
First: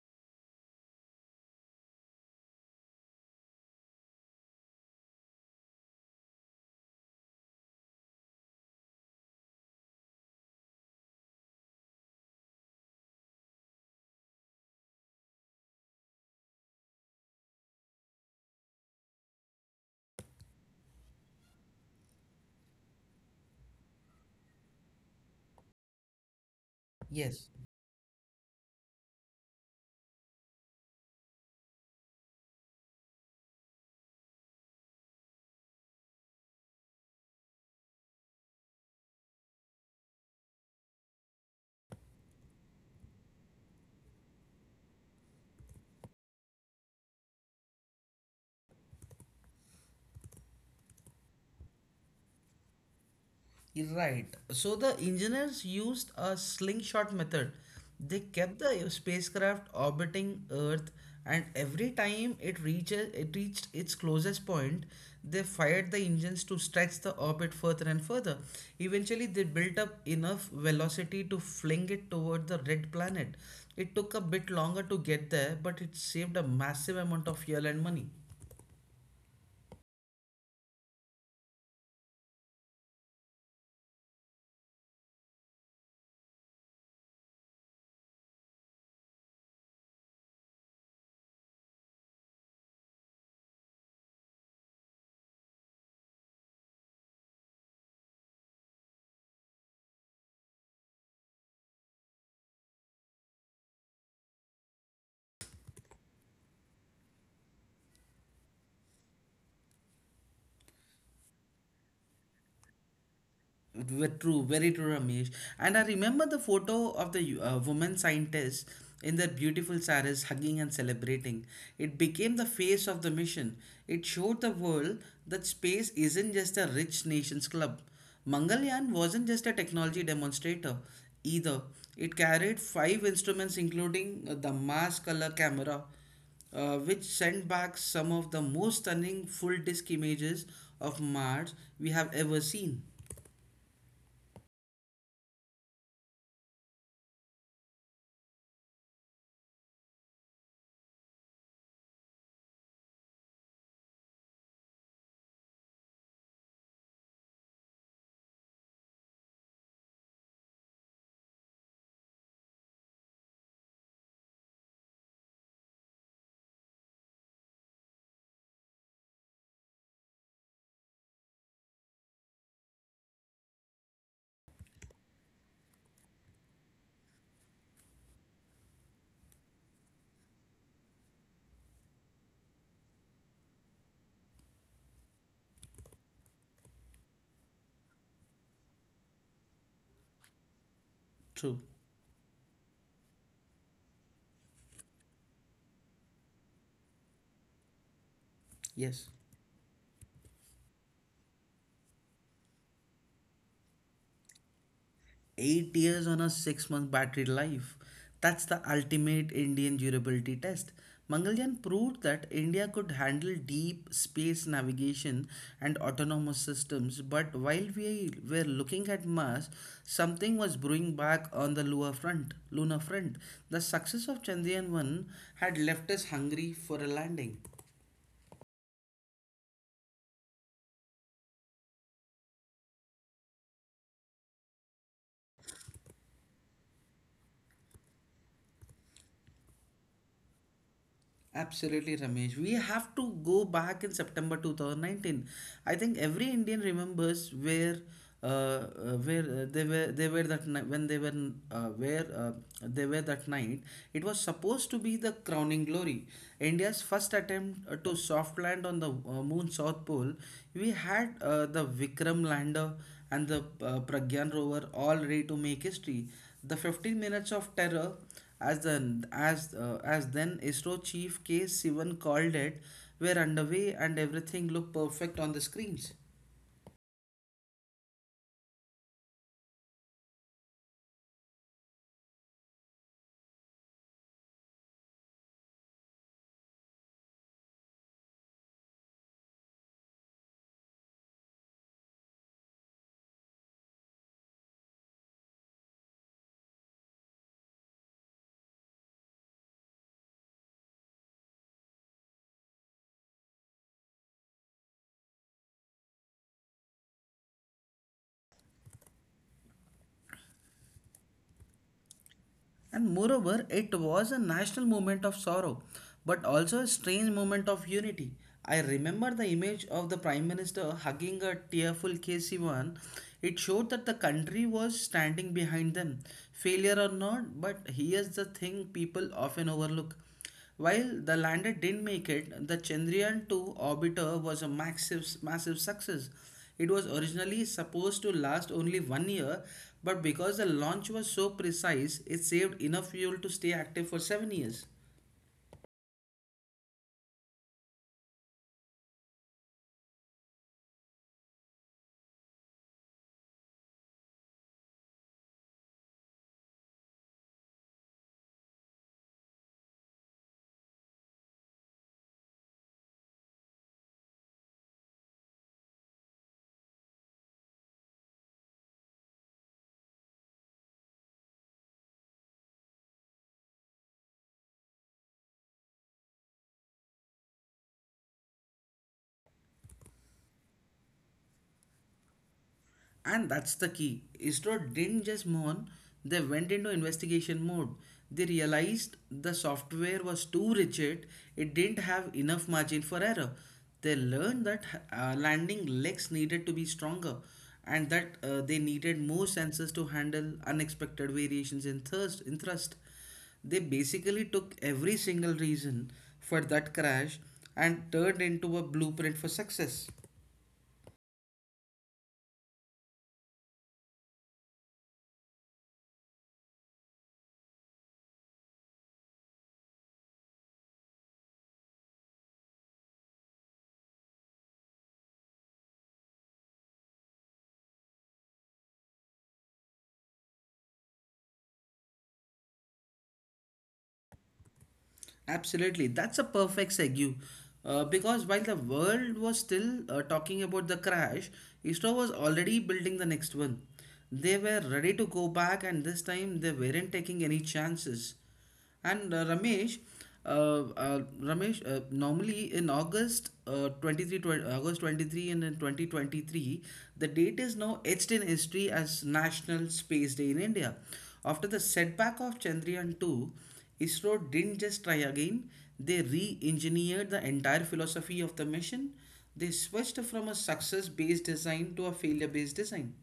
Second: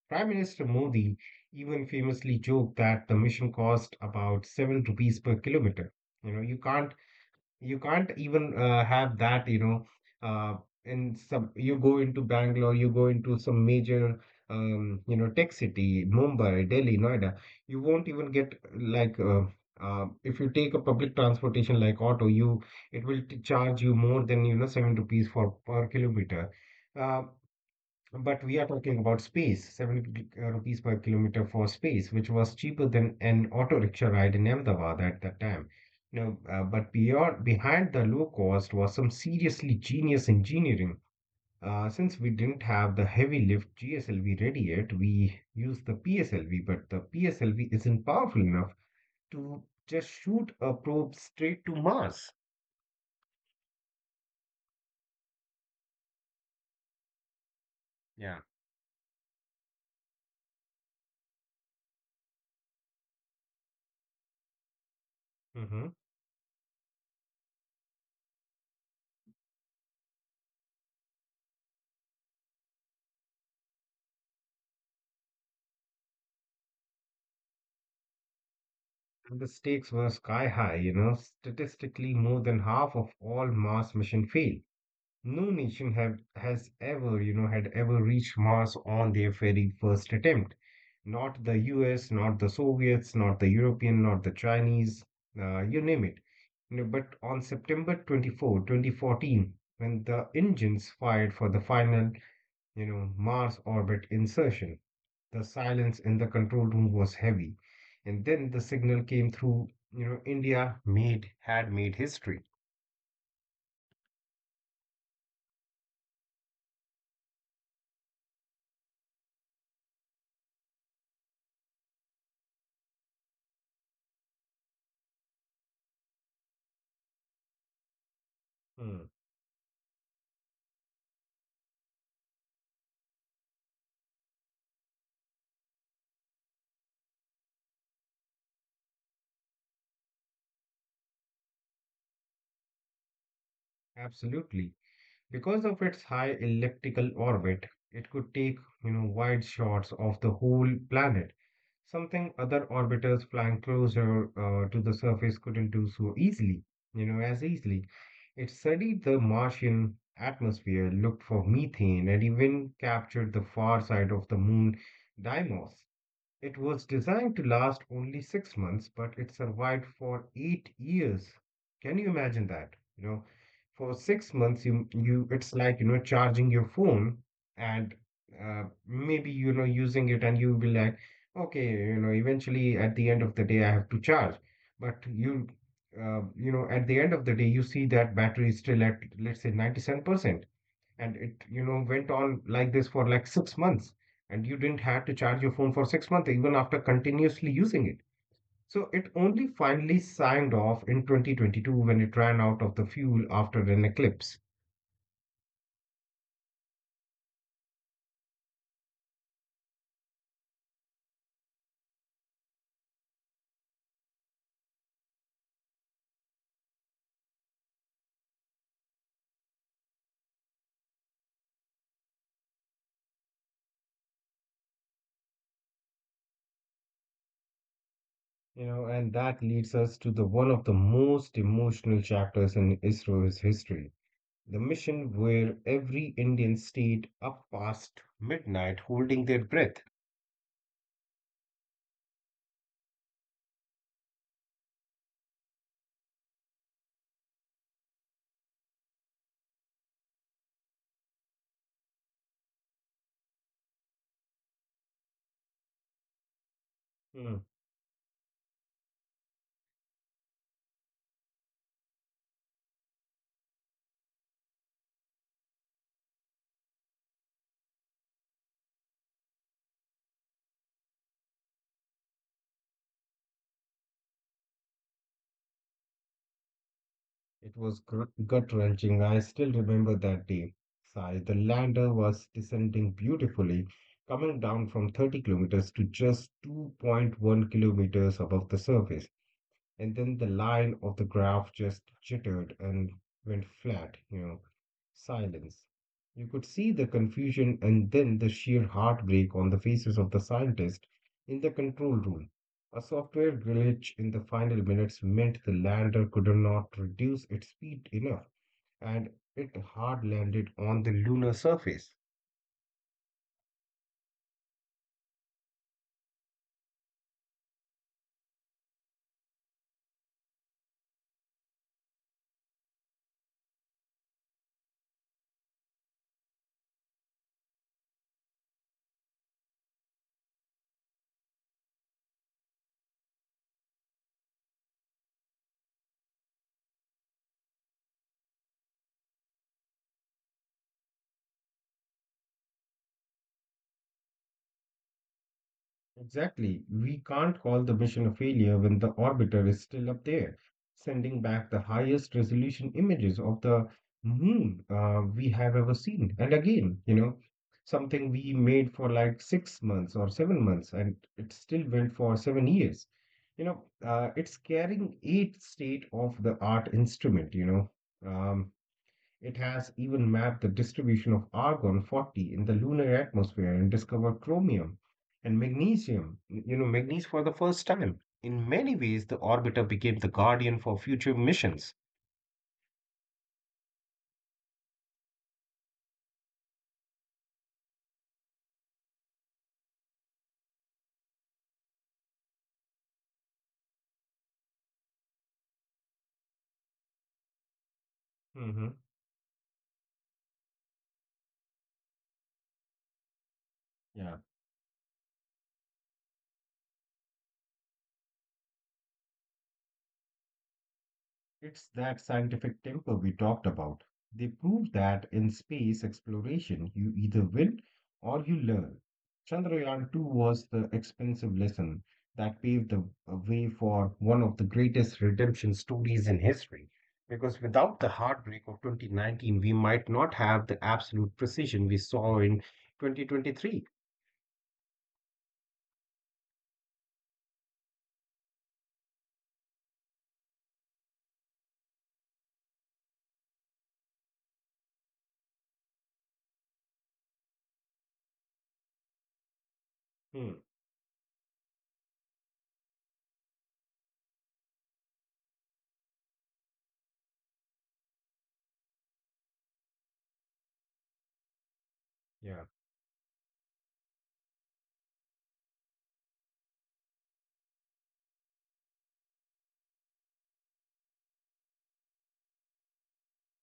[SPEAKER 2] Prime Minister Modi even famously joked that the mission cost about seven rupees per kilometer. You know, you can't You can't even uh, have that, you know. Uh, in some, you go into Bangalore, you go into some major, um, you know, tech city, Mumbai, Delhi, Noida. You won't even get like, uh, uh, if you take a public transportation like auto, you it will t- charge you more than you know seven rupees for per kilometer. Uh,
[SPEAKER 1] Yes.
[SPEAKER 2] but we are talking about space, seventy uh, rupees per kilometer for space, which was cheaper than an auto rickshaw ride in Ahmedabad at that time. You know, uh, but beyond behind the low cost was some seriously genius engineering. Uh, since we didn't have the heavy lift G S L V ready yet, we used the P S L V, but the P S L V isn't powerful enough to just shoot a probe straight to Mars.
[SPEAKER 1] Right. So the engineers used a slingshot method. They
[SPEAKER 2] Yeah.
[SPEAKER 1] kept the spacecraft orbiting Earth, and every time it reaches it reached its closest point, they fired
[SPEAKER 2] Mhm.
[SPEAKER 1] the engines to stretch the orbit further and further. Eventually, they built up enough velocity to fling it toward the red planet. It took a bit longer to get there, but it saved a massive amount of fuel and money.
[SPEAKER 2] And the stakes were sky high, you know. Statistically, more than half of all Mars missions failed. No nation have, has ever, you know, had ever reached Mars on their very first attempt. Not the U S, not the Soviets, not the European, not the Chinese, uh, you name it. You know, but on September twenty-fourth, twenty fourteen, when the engines fired for the final, you know, Mars orbit insertion. The silence in the control room was heavy. And then the signal came through, you know, India made had made history.
[SPEAKER 1] Ve- True, very true, Ramesh. And I remember the photo of the uh, woman scientist in their beautiful saris hugging and celebrating. It became the face of the mission. It showed the world that space isn't just a rich nation's club. Mangalyaan
[SPEAKER 2] Hmm.
[SPEAKER 1] wasn't just a technology demonstrator either. It carried five instruments, including uh, the Mars color camera, uh, which sent back some of the most stunning full disk images of Mars we have ever seen.
[SPEAKER 2] Absolutely. Because of its high elliptical orbit, it could take, you know, wide shots of the whole planet, something other orbiters flying closer uh, to the surface couldn't do so easily, you know, as easily. It studied the Martian atmosphere, looked for methane, and even captured the far side of the moon, Deimos. It was designed to last only six months, but it survived for eight years. Can you imagine that? You know, for six months, you you it's like you know charging your phone and uh, maybe you know using it, and you'll be like, okay, you know, eventually at the end of the day, I have to charge. But you, uh, you know, at the end of the day, you see that battery is still at let's say ninety-seven percent, and it you
[SPEAKER 1] True.
[SPEAKER 2] know went on like this for like six months, and you didn't have to charge your phone for six months even after continuously using it. So it
[SPEAKER 1] Yes,
[SPEAKER 2] only finally signed off in twenty twenty-two when it ran out of the fuel after an eclipse.
[SPEAKER 1] eight years on a six month battery life. That's the ultimate Indian durability test. Mangalyaan proved that India could handle deep space navigation and autonomous systems, but while we were looking at Mars, something was brewing back on the lunar front. Lunar front. The success of Chandrayaan one had left us hungry for a landing.
[SPEAKER 2] You know and that leads us to the one of the most emotional chapters in ISRO's history, the mission where every Indian stayed up past midnight holding their breath.
[SPEAKER 1] Absolutely, Ramesh. We have to go back in September two thousand nineteen. I think every Indian remembers where, uh, uh, where uh, they were they were that ni- when they were uh, where uh, they were that night. It was supposed to be the crowning glory, India's first
[SPEAKER 2] Hmm.
[SPEAKER 1] attempt uh, to soft land on the uh, moon South Pole. We had uh, the Vikram lander and the uh, Pragyan rover all ready to make history. The fifteen minutes of terror, as the as uh, as then ISRO chief K Sivan called it, were underway and everything looked perfect on the screens.
[SPEAKER 2] It was gut wrenching. I still remember that day. Sigh, the lander was descending beautifully, coming down from thirty kilometers to just two point one kilometers above the surface, and then the line of the graph just jittered and went flat, you know, silence. You could see the confusion and then the sheer heartbreak on the faces of the scientists in the control room. A software glitch in the final minutes meant the lander could not reduce its speed enough, and it hard landed on the lunar surface.
[SPEAKER 1] And moreover, it was a national movement of sorrow, but also a strange moment of unity. I remember the image of the Prime Minister hugging a tearful K C one. It showed that the country was standing behind them. Failure or not, but here's the thing people often overlook. While the lander didn't make it, the Chandrayaan two orbiter was a massive, massive success. It was originally supposed to last only one year, but because the launch was so precise, it saved enough fuel to stay active for seven years.
[SPEAKER 2] Exactly. We can't call the mission a failure when the orbiter is still up there, sending back the highest resolution images of the moon, uh, we have ever seen. And again, you know, something we made for like six months or seven months, and it still went for seven years. You know, uh, it's carrying eight state of the art instrument, you know. Um, it has even mapped the distribution of argon forty in the lunar atmosphere and discovered chromium and magnesium, you know, magnesium for the first time. In many ways, the orbiter became the guardian for future missions.
[SPEAKER 1] And that's the key. ISRO didn't just mourn, they went into investigation mode. They realized the software was too rigid, it didn't have enough margin for error. They learned that uh, landing legs needed to be stronger and that
[SPEAKER 2] Mhm.
[SPEAKER 1] uh, they needed more sensors to handle unexpected variations in thrust. In thrust. They
[SPEAKER 2] Yeah.
[SPEAKER 1] basically took every single reason for that crash and turned into a blueprint for success.
[SPEAKER 2] It's that scientific temper we talked about. They prove that in space exploration, you either win or you learn. Chandrayaan two was the expensive lesson that paved the uh, way for one of the greatest redemption stories in history. Because without the heartbreak of twenty nineteen, we might not have the absolute precision we saw in twenty twenty-three.
[SPEAKER 1] Absolutely. That's a perfect segue. Uh, because while the world was still uh, talking about the crash, ISRO was already building the next one. They were ready to go back, and this time they weren't taking any chances. And uh,
[SPEAKER 2] Hmm,
[SPEAKER 1] Ramesh, uh, uh, Ramesh, uh, normally in August uh, twenty-three, twenty, August twenty-third and in twenty twenty-three, the date is now etched in history as National Space Day in India. After the
[SPEAKER 2] yeah.
[SPEAKER 1] setback of Chandrayaan two, ISRO didn't just try again, they re engineered the entire philosophy of the mission. They switched from a success based design to a failure based design.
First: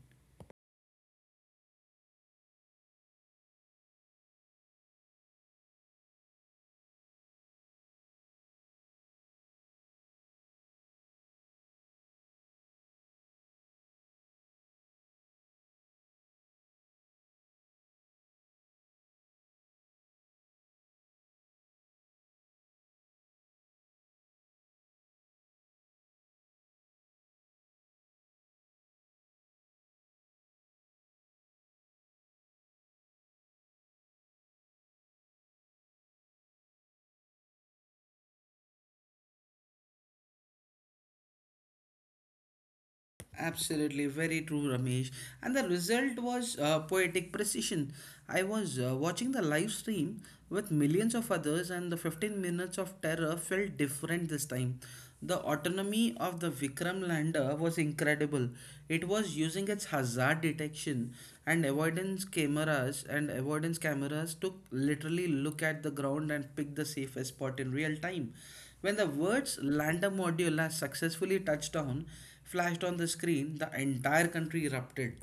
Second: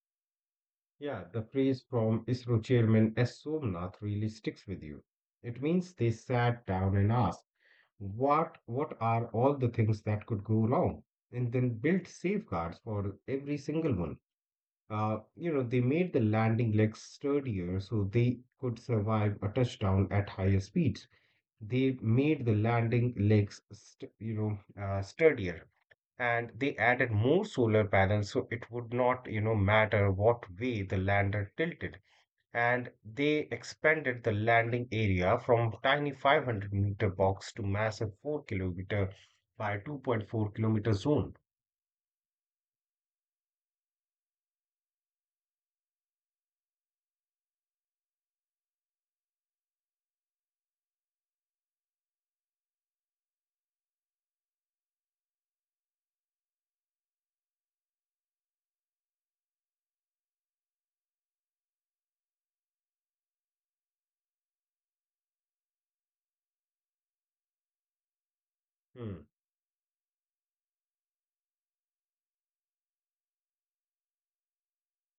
[SPEAKER 2] Yeah, the phrase from ISRO chairman S. Somnath really sticks with you. It means they sat down and asked, what, what are all the things that could go wrong? And then built safeguards for every single one. Uh, you know, they made the landing legs sturdier so they could survive a touchdown at higher speeds. They made the landing legs, st- you know, uh, sturdier, and they added more solar panels so it would not, you know, matter what way the lander tilted, and they expanded the landing area from tiny five hundred meter box to massive four kilometer by two point four kilometer zone.
[SPEAKER 1] Absolutely, very true, Ramesh. And the result was uh, poetic precision. I was uh, watching the live stream with millions of others, and the fifteen minutes of terror felt different this time. The autonomy of the Vikram lander was incredible. It was using its hazard detection and avoidance cameras, and avoidance cameras to literally look at the ground and pick the safest spot in real time. When the
[SPEAKER 2] Hmm.
[SPEAKER 1] words "lander module has successfully touched down," flashed on the screen, the entire country erupted.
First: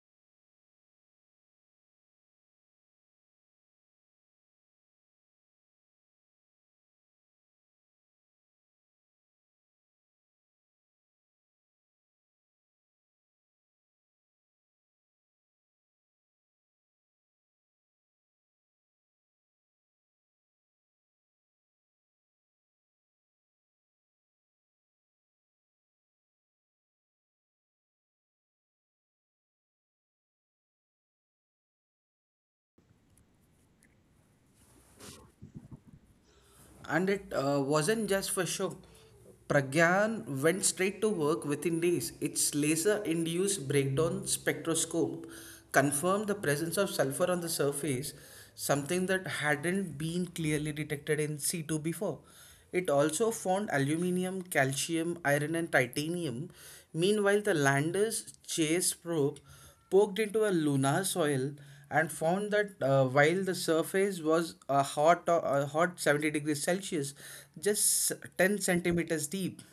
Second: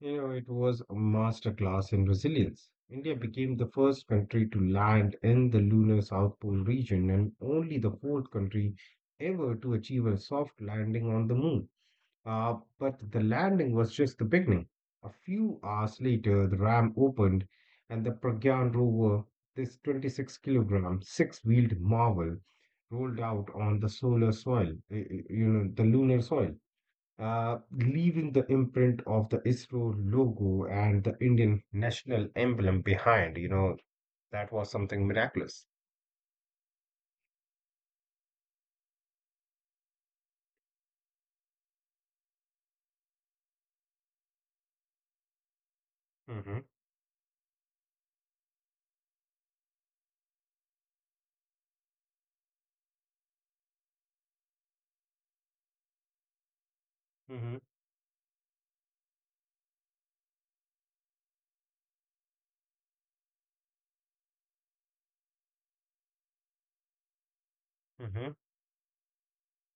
[SPEAKER 2] You know, it was a masterclass in resilience. India became the first country to land in the lunar South Pole region and only the fourth country ever to achieve a soft landing on the moon. Uh, but the landing was just the beginning. A few hours later, the ram opened, and the Pragyan rover, this twenty-six kilogram, six wheeled marvel, rolled out on the solar soil, y- y- you know, the lunar soil, uh, leaving the imprint of the ISRO logo and the Indian national emblem behind. You know, that was something miraculous.
[SPEAKER 1] And it uh, wasn't just for show. Pragyan went straight to work within days. Its laser induced breakdown spectroscope
[SPEAKER 2] Mm-hmm,
[SPEAKER 1] confirmed the presence of sulfur on the surface, something that hadn't been clearly detected in C two before. It also found aluminium, calcium, iron, and titanium.
[SPEAKER 2] mm-hmm,
[SPEAKER 1] Meanwhile, the lander's chase probe poked into a lunar soil and found that uh, while the surface was a hot, uh, a hot seventy degrees Celsius, just
[SPEAKER 2] mm-hmm.
[SPEAKER 1] ten centimeters deep,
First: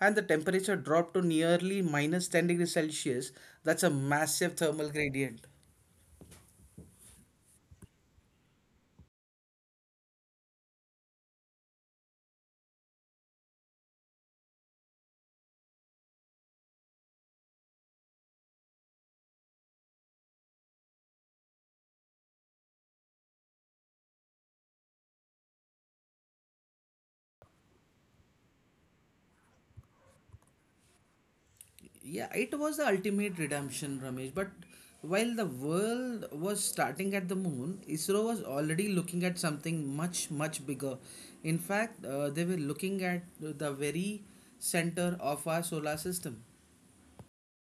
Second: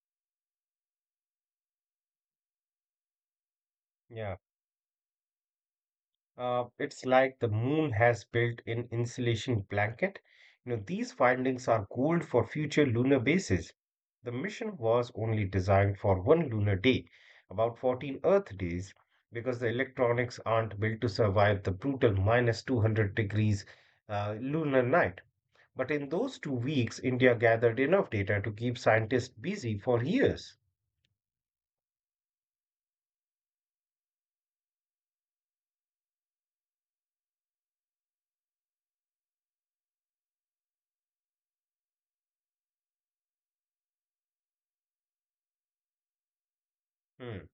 [SPEAKER 1] and the temperature dropped to nearly minus ten degrees Celsius, that's a
[SPEAKER 2] Yeah.
[SPEAKER 1] massive thermal gradient.
[SPEAKER 2] Uh, it's like the moon has built-in insulation blanket. You know, these findings are gold for future lunar bases. The mission was only designed for one lunar day, about fourteen Earth days, because the electronics aren't built to survive the brutal minus two hundred degrees uh, lunar night. But in those two weeks, India gathered enough data to keep scientists busy for years.
[SPEAKER 1] Yeah, it was the ultimate redemption, Ramesh, but while the world was starting at the moon, ISRO was already looking at something much, much bigger. In fact, uh, they were looking at the very center of our solar system.
[SPEAKER 2] Hmm.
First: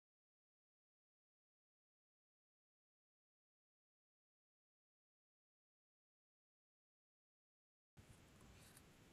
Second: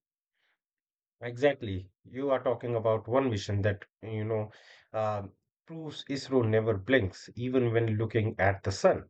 [SPEAKER 2] Exactly. You are talking about one vision that, you know, uh, proves ISRO never blinks, even when looking at the sun.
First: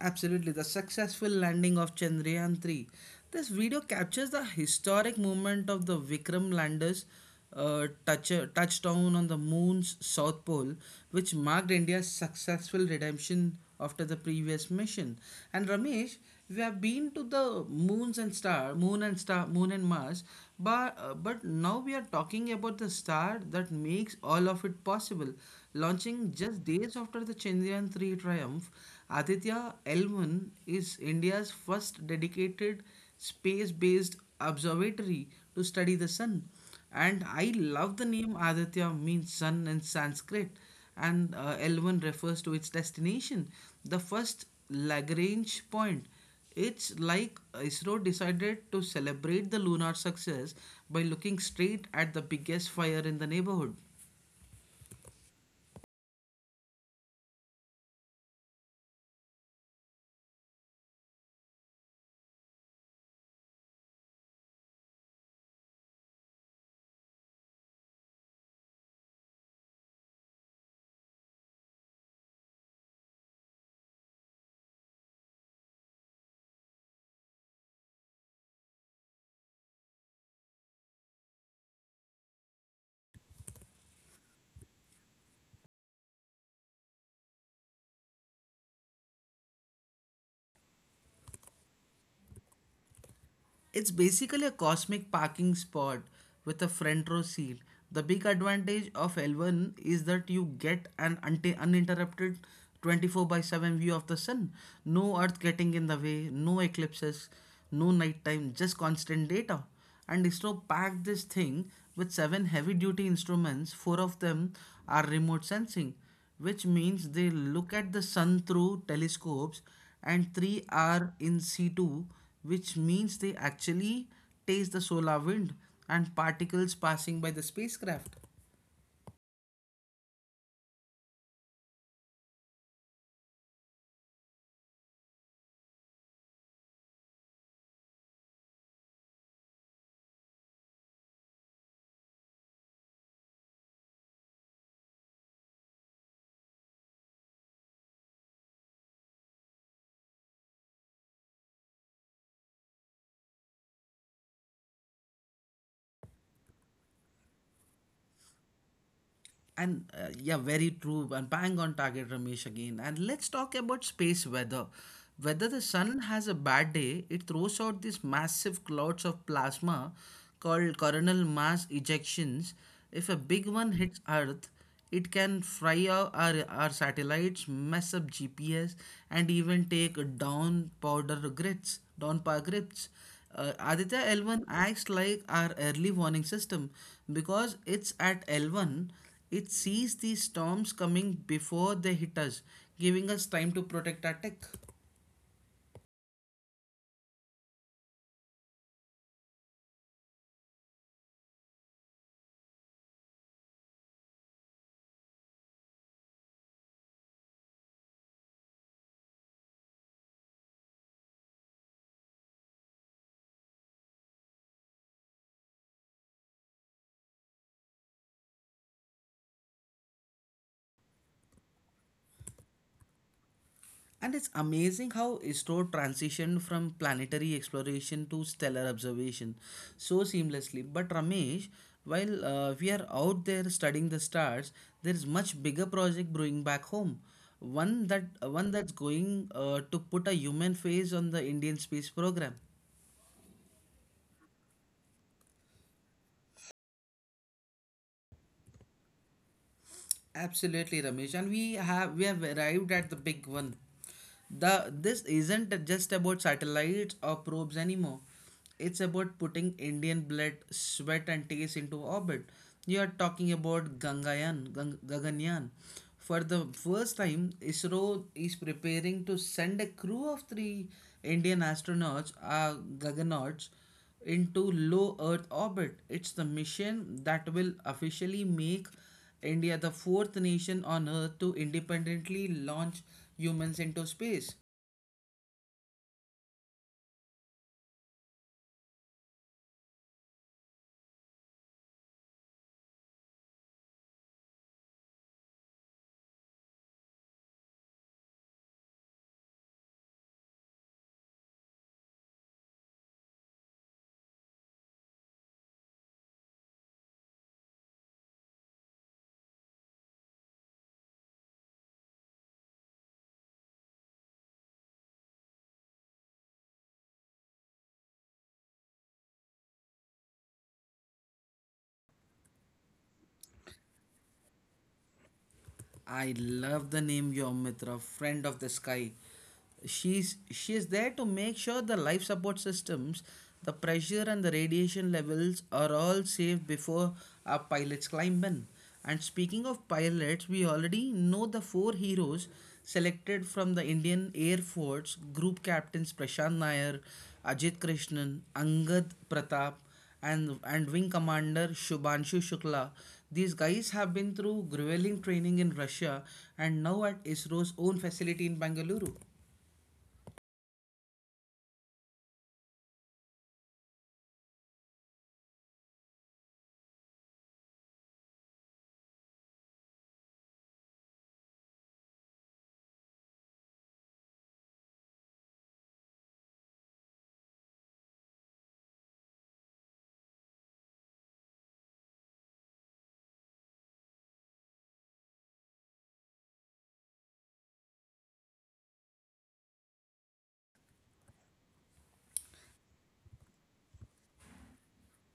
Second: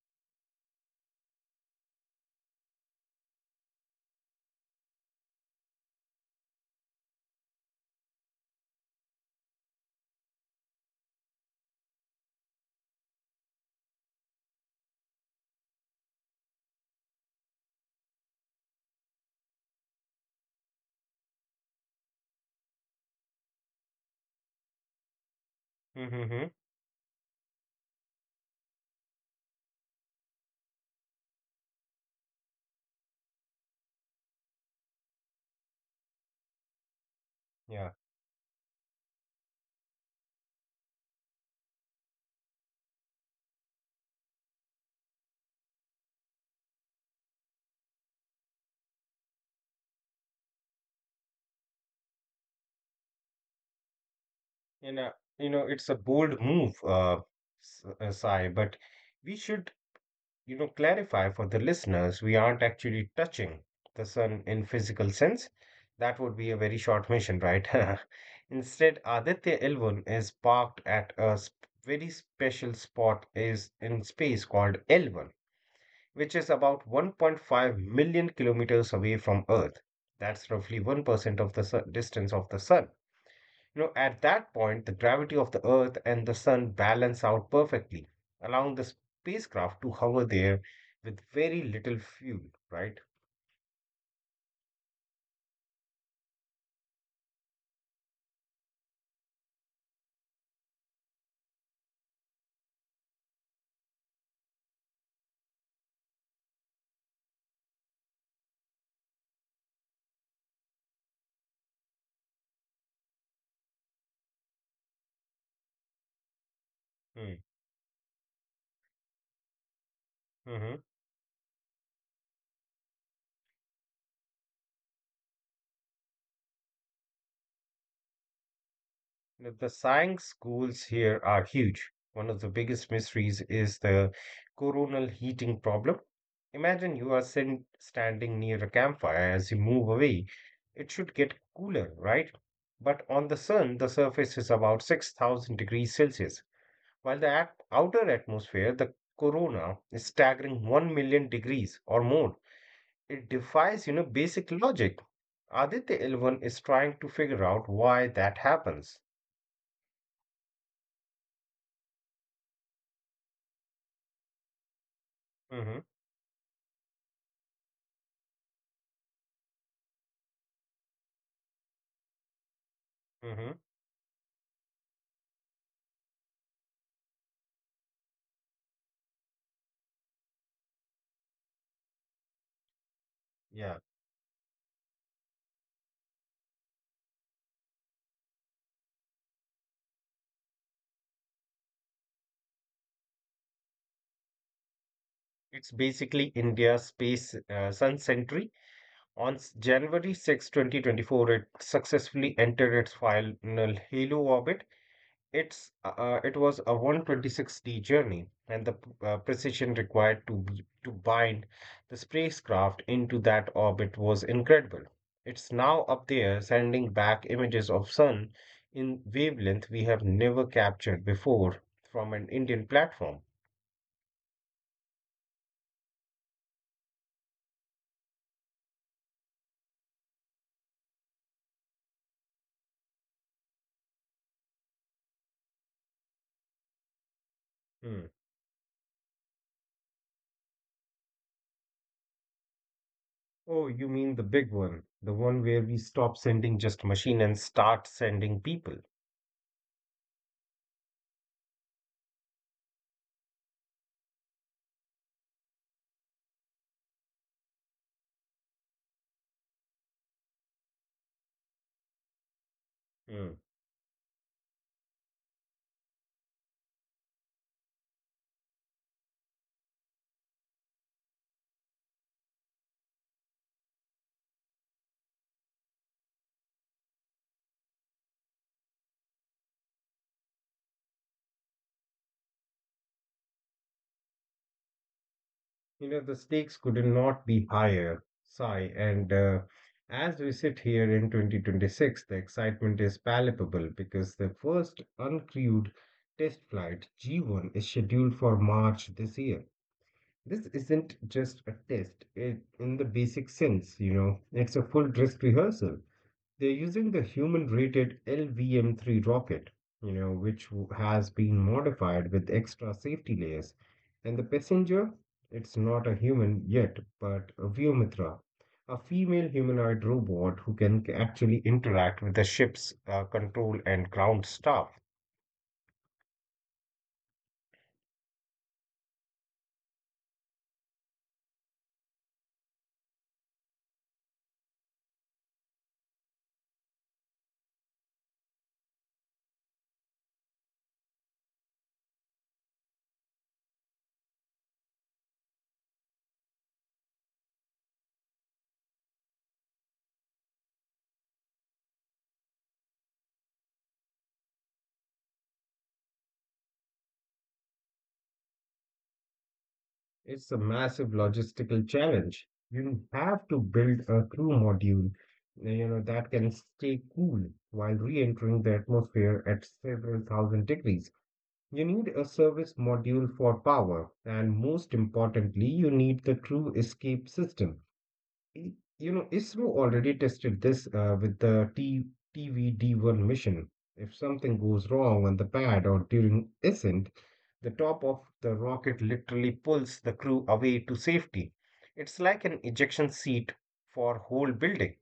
[SPEAKER 1] Absolutely, the successful landing of Chandrayaan three. This video captures the historic moment of the Vikram lander's uh, touch, touchdown on the moon's south pole, which marked India's successful redemption after the previous mission. And Ramesh, we have been to the moons and star, moon and star, moon and Mars, but uh, but now we are talking about the star that makes all of it possible. Launching
[SPEAKER 2] Mm-hmm.
[SPEAKER 1] just days after the Chandrayaan three triumph, Aditya L one is India's first dedicated space-based observatory to study the sun. And I love
[SPEAKER 2] Yeah.
[SPEAKER 1] the name. Aditya means sun in Sanskrit, and uh, L one refers to its destination, the first Lagrange point. It's like ISRO decided to celebrate the lunar success by looking straight at the biggest fire in the neighborhood.
[SPEAKER 2] And, uh, you know, it's a bold move, uh, S- uh, Sai, but we should, you know, clarify for the listeners, we aren't actually touching the sun in physical sense. That would be a very short mission, right? Instead, Aditya L one is parked at a sp- very special spot is in space called L one, which is about one point five million kilometers away from Earth. That's roughly one percent of the sun, distance of the sun. You know, at that point, the gravity of the Earth and the sun balance out perfectly, allowing the spacecraft to hover there with very little fuel, right?
[SPEAKER 1] It's basically a cosmic parking spot with a front row seat. The big advantage of L one is that you get an unti- uninterrupted twenty-four by seven view of the sun. No earth getting in the way, no eclipses, no nighttime, just constant data. And ISRO packed this thing with seven heavy duty instruments. Four of them are remote sensing, which means they look at the sun through telescopes, and three
[SPEAKER 2] Mm-hmm.
[SPEAKER 1] are in situ, which means they actually taste the solar wind and particles passing by the spacecraft.
[SPEAKER 2] know, The science goals here are huge. One of the biggest mysteries is the coronal heating problem. Imagine you are sen- standing near a campfire. As you move away, it should get cooler, right? But on the sun, the surface is about six thousand degrees Celsius, while the at- outer atmosphere, the corona, is staggering 1 million degrees or more. It defies, you know, basic logic. Aditya Elvan is trying to figure out why that happens.
[SPEAKER 1] And uh, yeah, very true and bang on target, Ramesh. Again, and let's talk about space weather. Whether the
[SPEAKER 2] Mm-hmm.
[SPEAKER 1] sun has a bad day, it throws out these massive clouds of plasma called coronal mass ejections. If a big one
[SPEAKER 2] Hmm.
[SPEAKER 1] hits earth, it can fry our, our satellites, mess up G P S, and even take down powder grids, down power grids. Uh, Aditya
[SPEAKER 2] Yeah,
[SPEAKER 1] L one acts like our early warning system. Because it's at L one, it sees these storms coming before they hit us, giving us time to protect our tech.
[SPEAKER 2] it's basically India's space, uh, sun century. On s- January six, two thousand twenty-four, it successfully entered its final halo orbit. It's uh, uh, it was a one hundred twenty-six day journey, and the p- uh, precision required to be, to bind the spacecraft into that orbit was incredible. It's now up there, sending back images of sun in wavelength we have never captured before from an Indian platform.
[SPEAKER 1] And it's amazing how ISRO transitioned from planetary exploration to stellar observation so seamlessly. But Ramesh, while uh, we are out there studying the stars, there is much bigger project brewing back home. One that uh,
[SPEAKER 2] Hmm.
[SPEAKER 1] one that's going uh, to put a human face on the Indian space program.
[SPEAKER 2] Oh, you mean the big one, the one where we stop sending just machine and start sending people.
[SPEAKER 1] Absolutely, Ramesh. And we have we have arrived at the big one. The This isn't just about satellites or probes anymore. It's about putting Indian blood, sweat, and tears into orbit. You are talking
[SPEAKER 2] Mm.
[SPEAKER 1] about Gangayan, Gang- Gaganyaan. For the first time, ISRO is preparing to send a crew of three Indian astronauts, uh, Gaganauts, into low Earth orbit. It's the mission that will officially make India the fourth nation on Earth to independently launch humans into space.
[SPEAKER 2] You know, the stakes could not be higher, Sigh. And uh, As we sit here in twenty twenty-six, the excitement is palpable because the first uncrewed test flight G one is scheduled for March this year. This isn't just a test it, in the basic sense, you know, it's a full dress rehearsal. They're using the human-rated L V M three rocket, you know, which w- has been modified with extra safety layers. And the passenger, it's not a human yet, but a Vyomitra, a female humanoid robot who can c- actually interact with the ship's uh, control and ground staff.
[SPEAKER 1] I love the name Yom Mitra, friend of the sky. She's she is there to make sure the life support systems, the pressure and the radiation levels are all safe before our pilots climb in. And speaking of pilots, we already know the four heroes selected from the Indian Air Force: group captains Prashant Nair, Ajit Krishnan, Angad Pratap, and and Wing Commander Shubhanshu Shukla. These guys have been through grueling training in Russia and now at ISRO's own facility in Bangalore.
[SPEAKER 2] It's a massive logistical challenge. You have to build a crew module, uh, you know, that can stay cool while re-entering the atmosphere at several thousand degrees. You need a service module for power, and most importantly, you need the true escape system. I- You know, ISRO already tested this uh, with the ttvd one mission. If something goes wrong on the pad or during ascent, the top of the rocket literally pulls the crew away to safety. It's like an ejection seat for whole building.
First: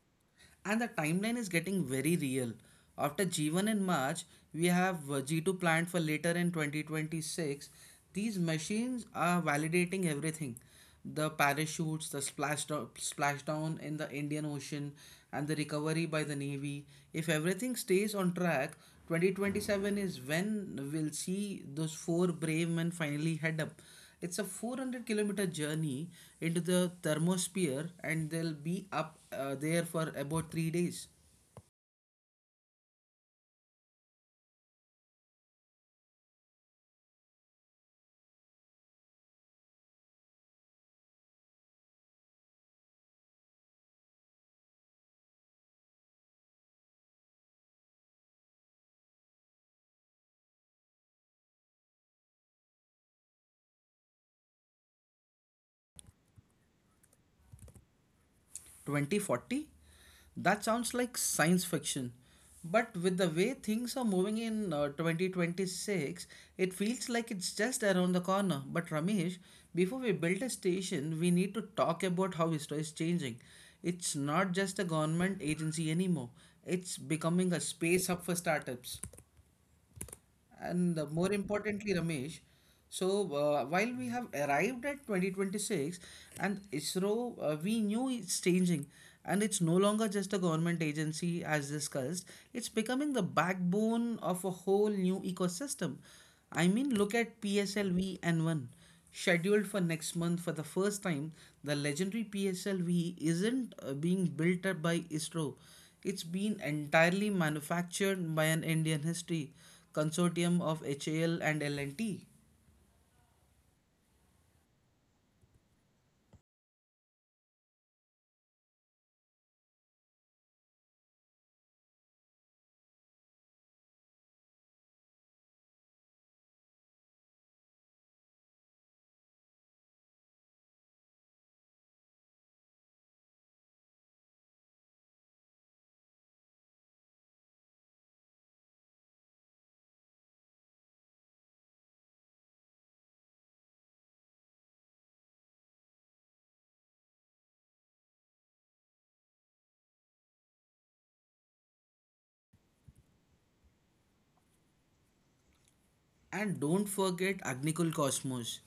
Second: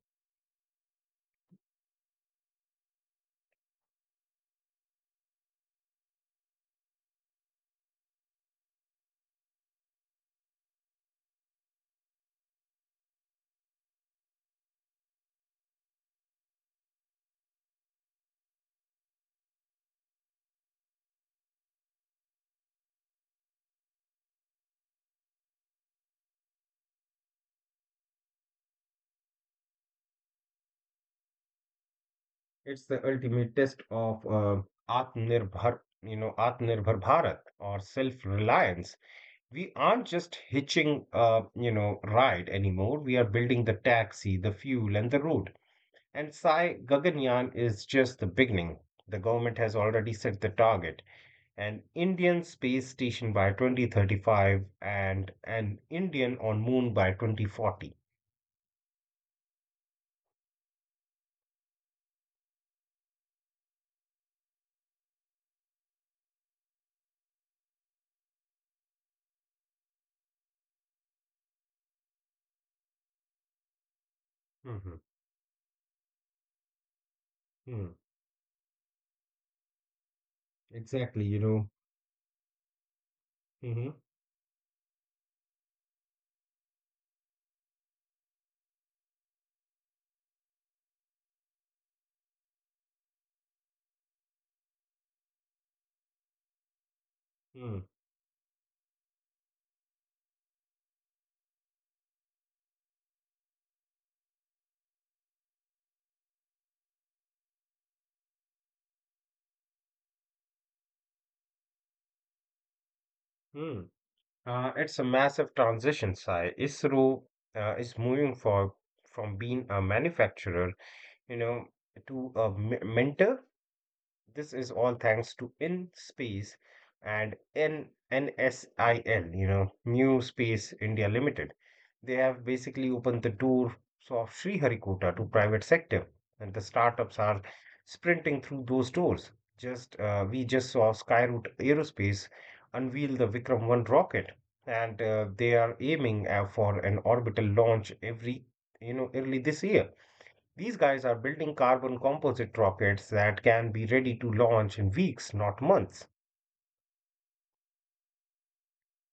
[SPEAKER 1] And the timeline is getting very real. After G one in March, we have uh, G two planned for later in twenty twenty-six. These machines are validating everything: the parachutes, the splashdown, splashdown in the Indian Ocean, and the recovery by the Navy. If everything stays on track, twenty twenty-seven is when we'll see those four brave men finally head up. It's a four hundred kilometer journey into the thermosphere, and they'll be up uh, there for about three days.
[SPEAKER 2] It's the ultimate test of uh, Atmanirbhar, you know, Atmanirbhar Bharat or self-reliance. We aren't just hitching a, you know, ride anymore. We are building the taxi, the fuel, and the road, and Sai, Gaganyaan is just the beginning. The government has already set the target, an Indian space station by twenty thirty-five, and an Indian on moon by twenty forty.
[SPEAKER 1] twenty forty? That sounds like science fiction. But with the way things are moving in uh, twenty twenty-six, it feels like it's just around the corner. But Ramesh, before we build a station, we need to talk about how ISRO is changing. It's not
[SPEAKER 2] hmm
[SPEAKER 1] just a government agency anymore, it's
[SPEAKER 2] hmm
[SPEAKER 1] becoming a space hub for startups.
[SPEAKER 2] exactly, you
[SPEAKER 1] And uh,
[SPEAKER 2] know.
[SPEAKER 1] more importantly, Ramesh, so
[SPEAKER 2] hmm
[SPEAKER 1] uh, while we have arrived at twenty twenty-six and ISRO, uh, we knew it's changing and it's no longer just a government agency as discussed, it's becoming the backbone of a whole new ecosystem. I mean, look
[SPEAKER 2] hmm
[SPEAKER 1] at P S L V N one scheduled for next month. For the first time the legendary P S L V isn't uh, being built up by ISRO, it's been entirely manufactured by an Indian history consortium of HAL and L and T.
[SPEAKER 2] hmm Uh, it's a massive transition, Sai. ISRO uh, is moving for from being a manufacturer, you know, to a me- mentor. This is all thanks to In Space and N NSIL, you know, New Space India Limited. They have basically opened the door of Sriharikota to private sector, and the startups are sprinting through those doors. Just uh, we just saw Skyroot Aerospace unveil the Vikram one rocket, and uh, they are aiming uh, for an orbital launch every, you know, early this year. These guys are building carbon composite rockets that can be ready to launch in weeks, not months.
[SPEAKER 1] And don't forget Agnikul Cosmos.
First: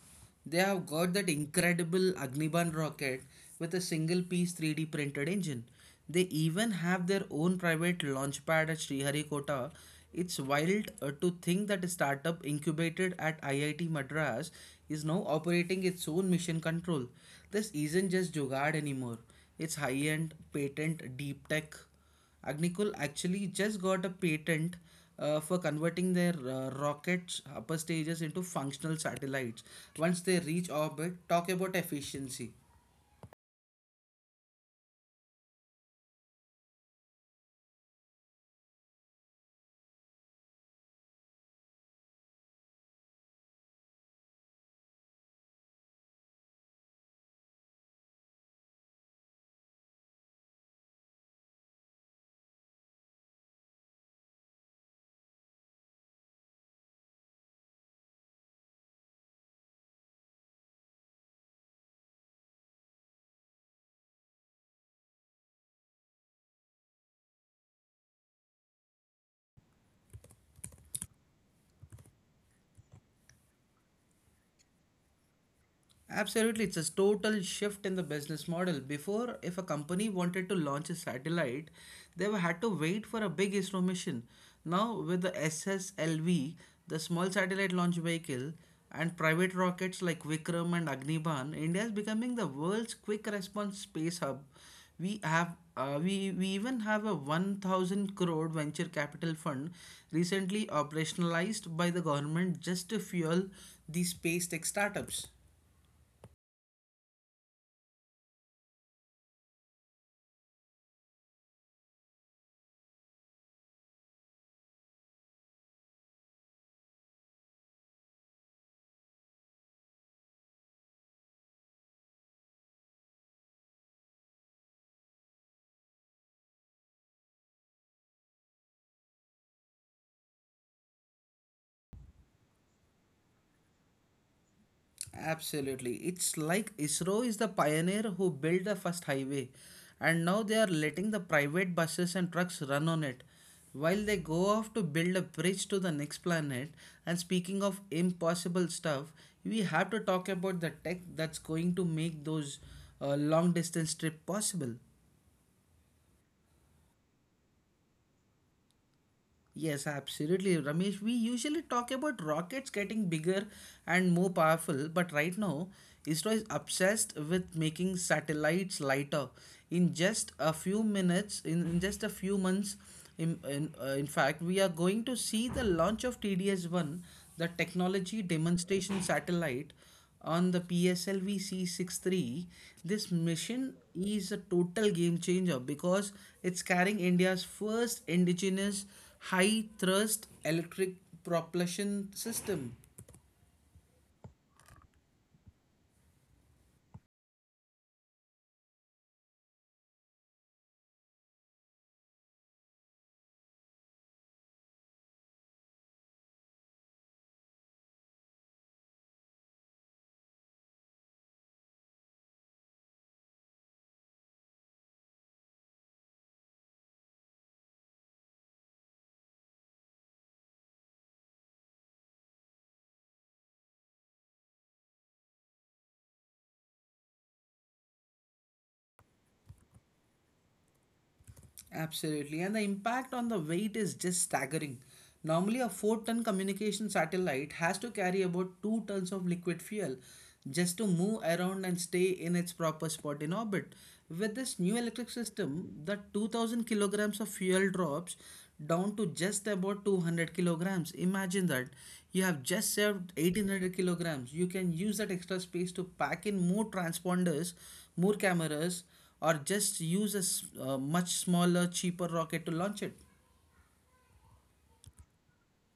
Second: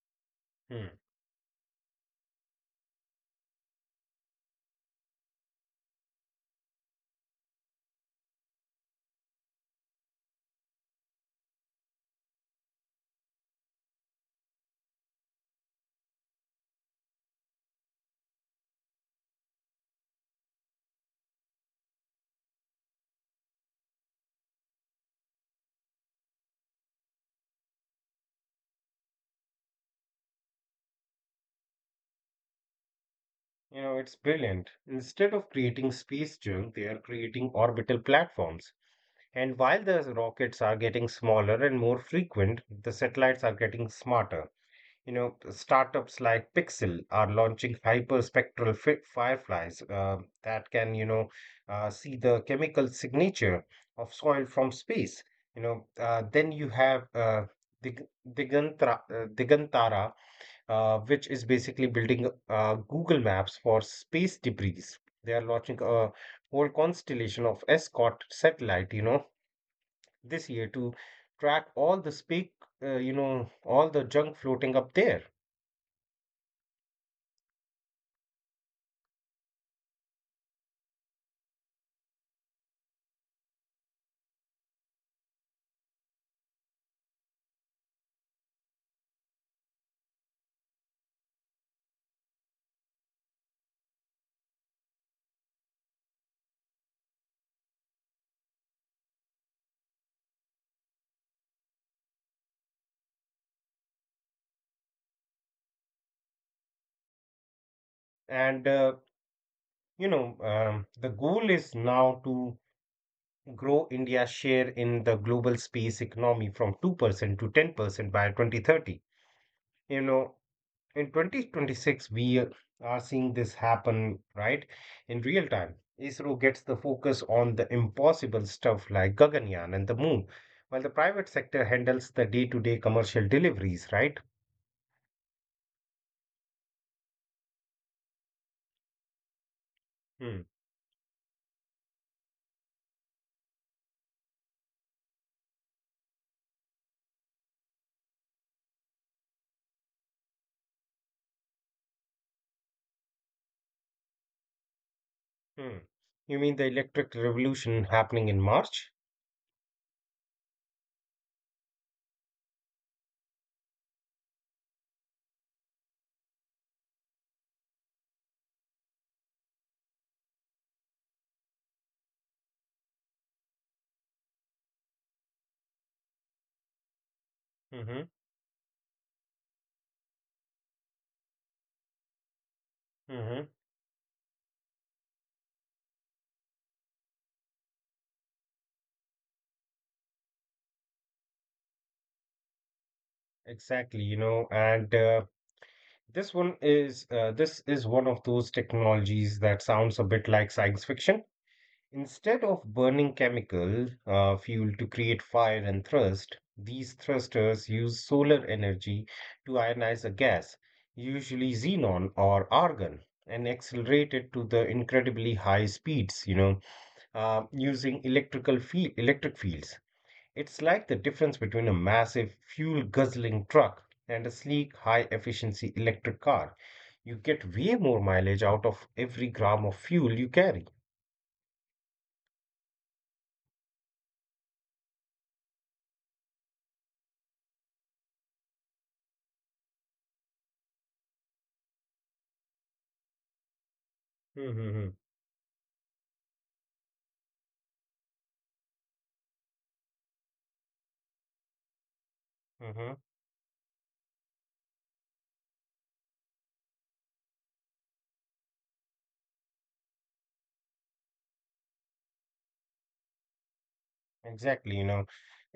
[SPEAKER 1] They have
[SPEAKER 2] Hmm.
[SPEAKER 1] got that incredible Agniban rocket with a single piece three D printed engine. They even have their own private launch pad at Sriharikota. It's wild uh, to think that a startup incubated at I I T Madras is now operating its own mission control. This isn't just Jugad anymore. It's high end, patent, deep tech. Agnicol actually just got a patent uh, for converting their uh, rockets' upper stages into functional satellites once they reach orbit. Talk about efficiency.
[SPEAKER 2] You know, it's brilliant. Instead of creating space junk, they are creating orbital platforms. And while the rockets are getting smaller and more frequent, the satellites are getting smarter. You know, startups like Pixel are launching hyperspectral fi- fireflies uh, that can, you know, uh, see the chemical signature of soil from space. You know, uh, then you have uh, Dig- Digantra, uh, Digantara, uh, which is basically building uh, Google Maps for space debris. They are launching a whole constellation of Escort satellite, you know, this year to track all the space, uh, you know, all the junk floating up there.
[SPEAKER 1] Absolutely, it's a total shift in the business model. Before, if a company wanted to launch a satellite, they were- had to wait for a big ISRO mission. Now, with the S S L V, the small satellite launch vehicle, and private rockets like Vikram and Agnibaan, India is becoming the world's quick response space hub. We have uh, we we even have a one thousand crore venture capital fund recently operationalized by the government just to fuel these space tech startups.
[SPEAKER 2] And uh, you know, um, the goal is now to grow India's share in the global space economy from two percent to ten percent by twenty thirty. You know, in twenty twenty-six, we uh, are seeing this happen, right, in real time. ISRO gets the focus on the impossible stuff like Gaganyaan and the moon, while the private sector handles the day-to-day commercial deliveries, right?
[SPEAKER 1] Absolutely. It's like ISRO is the pioneer who built the first highway, and now they are
[SPEAKER 2] Hmm.
[SPEAKER 1] letting the private buses and trucks run on it while they go off to build a bridge to the next planet. And speaking of impossible stuff, we have to talk about the tech that's going to make those uh, long distance trip possible.
[SPEAKER 2] Hmm. You mean the electric revolution happening in March?
[SPEAKER 1] Yes, absolutely, Ramesh. We usually talk about rockets getting bigger and more powerful, but right now, ISRO is obsessed with making satellites lighter. In just a few minutes, in, in just a few months, in, in, uh, in fact, we are going to see the launch of T D S one, the
[SPEAKER 2] Mm-hmm.
[SPEAKER 1] Technology Demonstration Satellite, on the P S L V C sixty-three. This
[SPEAKER 2] mm-hmm.
[SPEAKER 1] mission is a total game changer because it's carrying India's first indigenous high thrust electric propulsion system.
[SPEAKER 2] Exactly, you know, and uh, this one is uh, this is one of those technologies that sounds a bit like science fiction. Instead of burning chemical uh, fuel to create fire and thrust, these thrusters use solar energy to ionize a gas, usually xenon or argon, and accelerate it to the incredibly high speeds, you know, uh, using electrical field electric fields. It's like the difference between a massive fuel guzzling truck and a sleek, high efficiency electric car. You get way more mileage out of every gram of fuel you carry.
[SPEAKER 1] Absolutely. And the impact on the weight is just staggering. Normally, a four ton communication satellite has to carry about two tons of liquid fuel just to move around and stay in its proper spot in orbit. With this new
[SPEAKER 2] Mm-hmm.
[SPEAKER 1] electric system, the two thousand kilograms of fuel drops down to just about two hundred kilograms. Imagine that. You have just saved
[SPEAKER 2] hmm
[SPEAKER 1] eighteen hundred kilograms. You can use that extra space to pack in more transponders, more cameras, or just use a uh, much smaller, cheaper rocket to launch it.
[SPEAKER 2] Exactly. You know,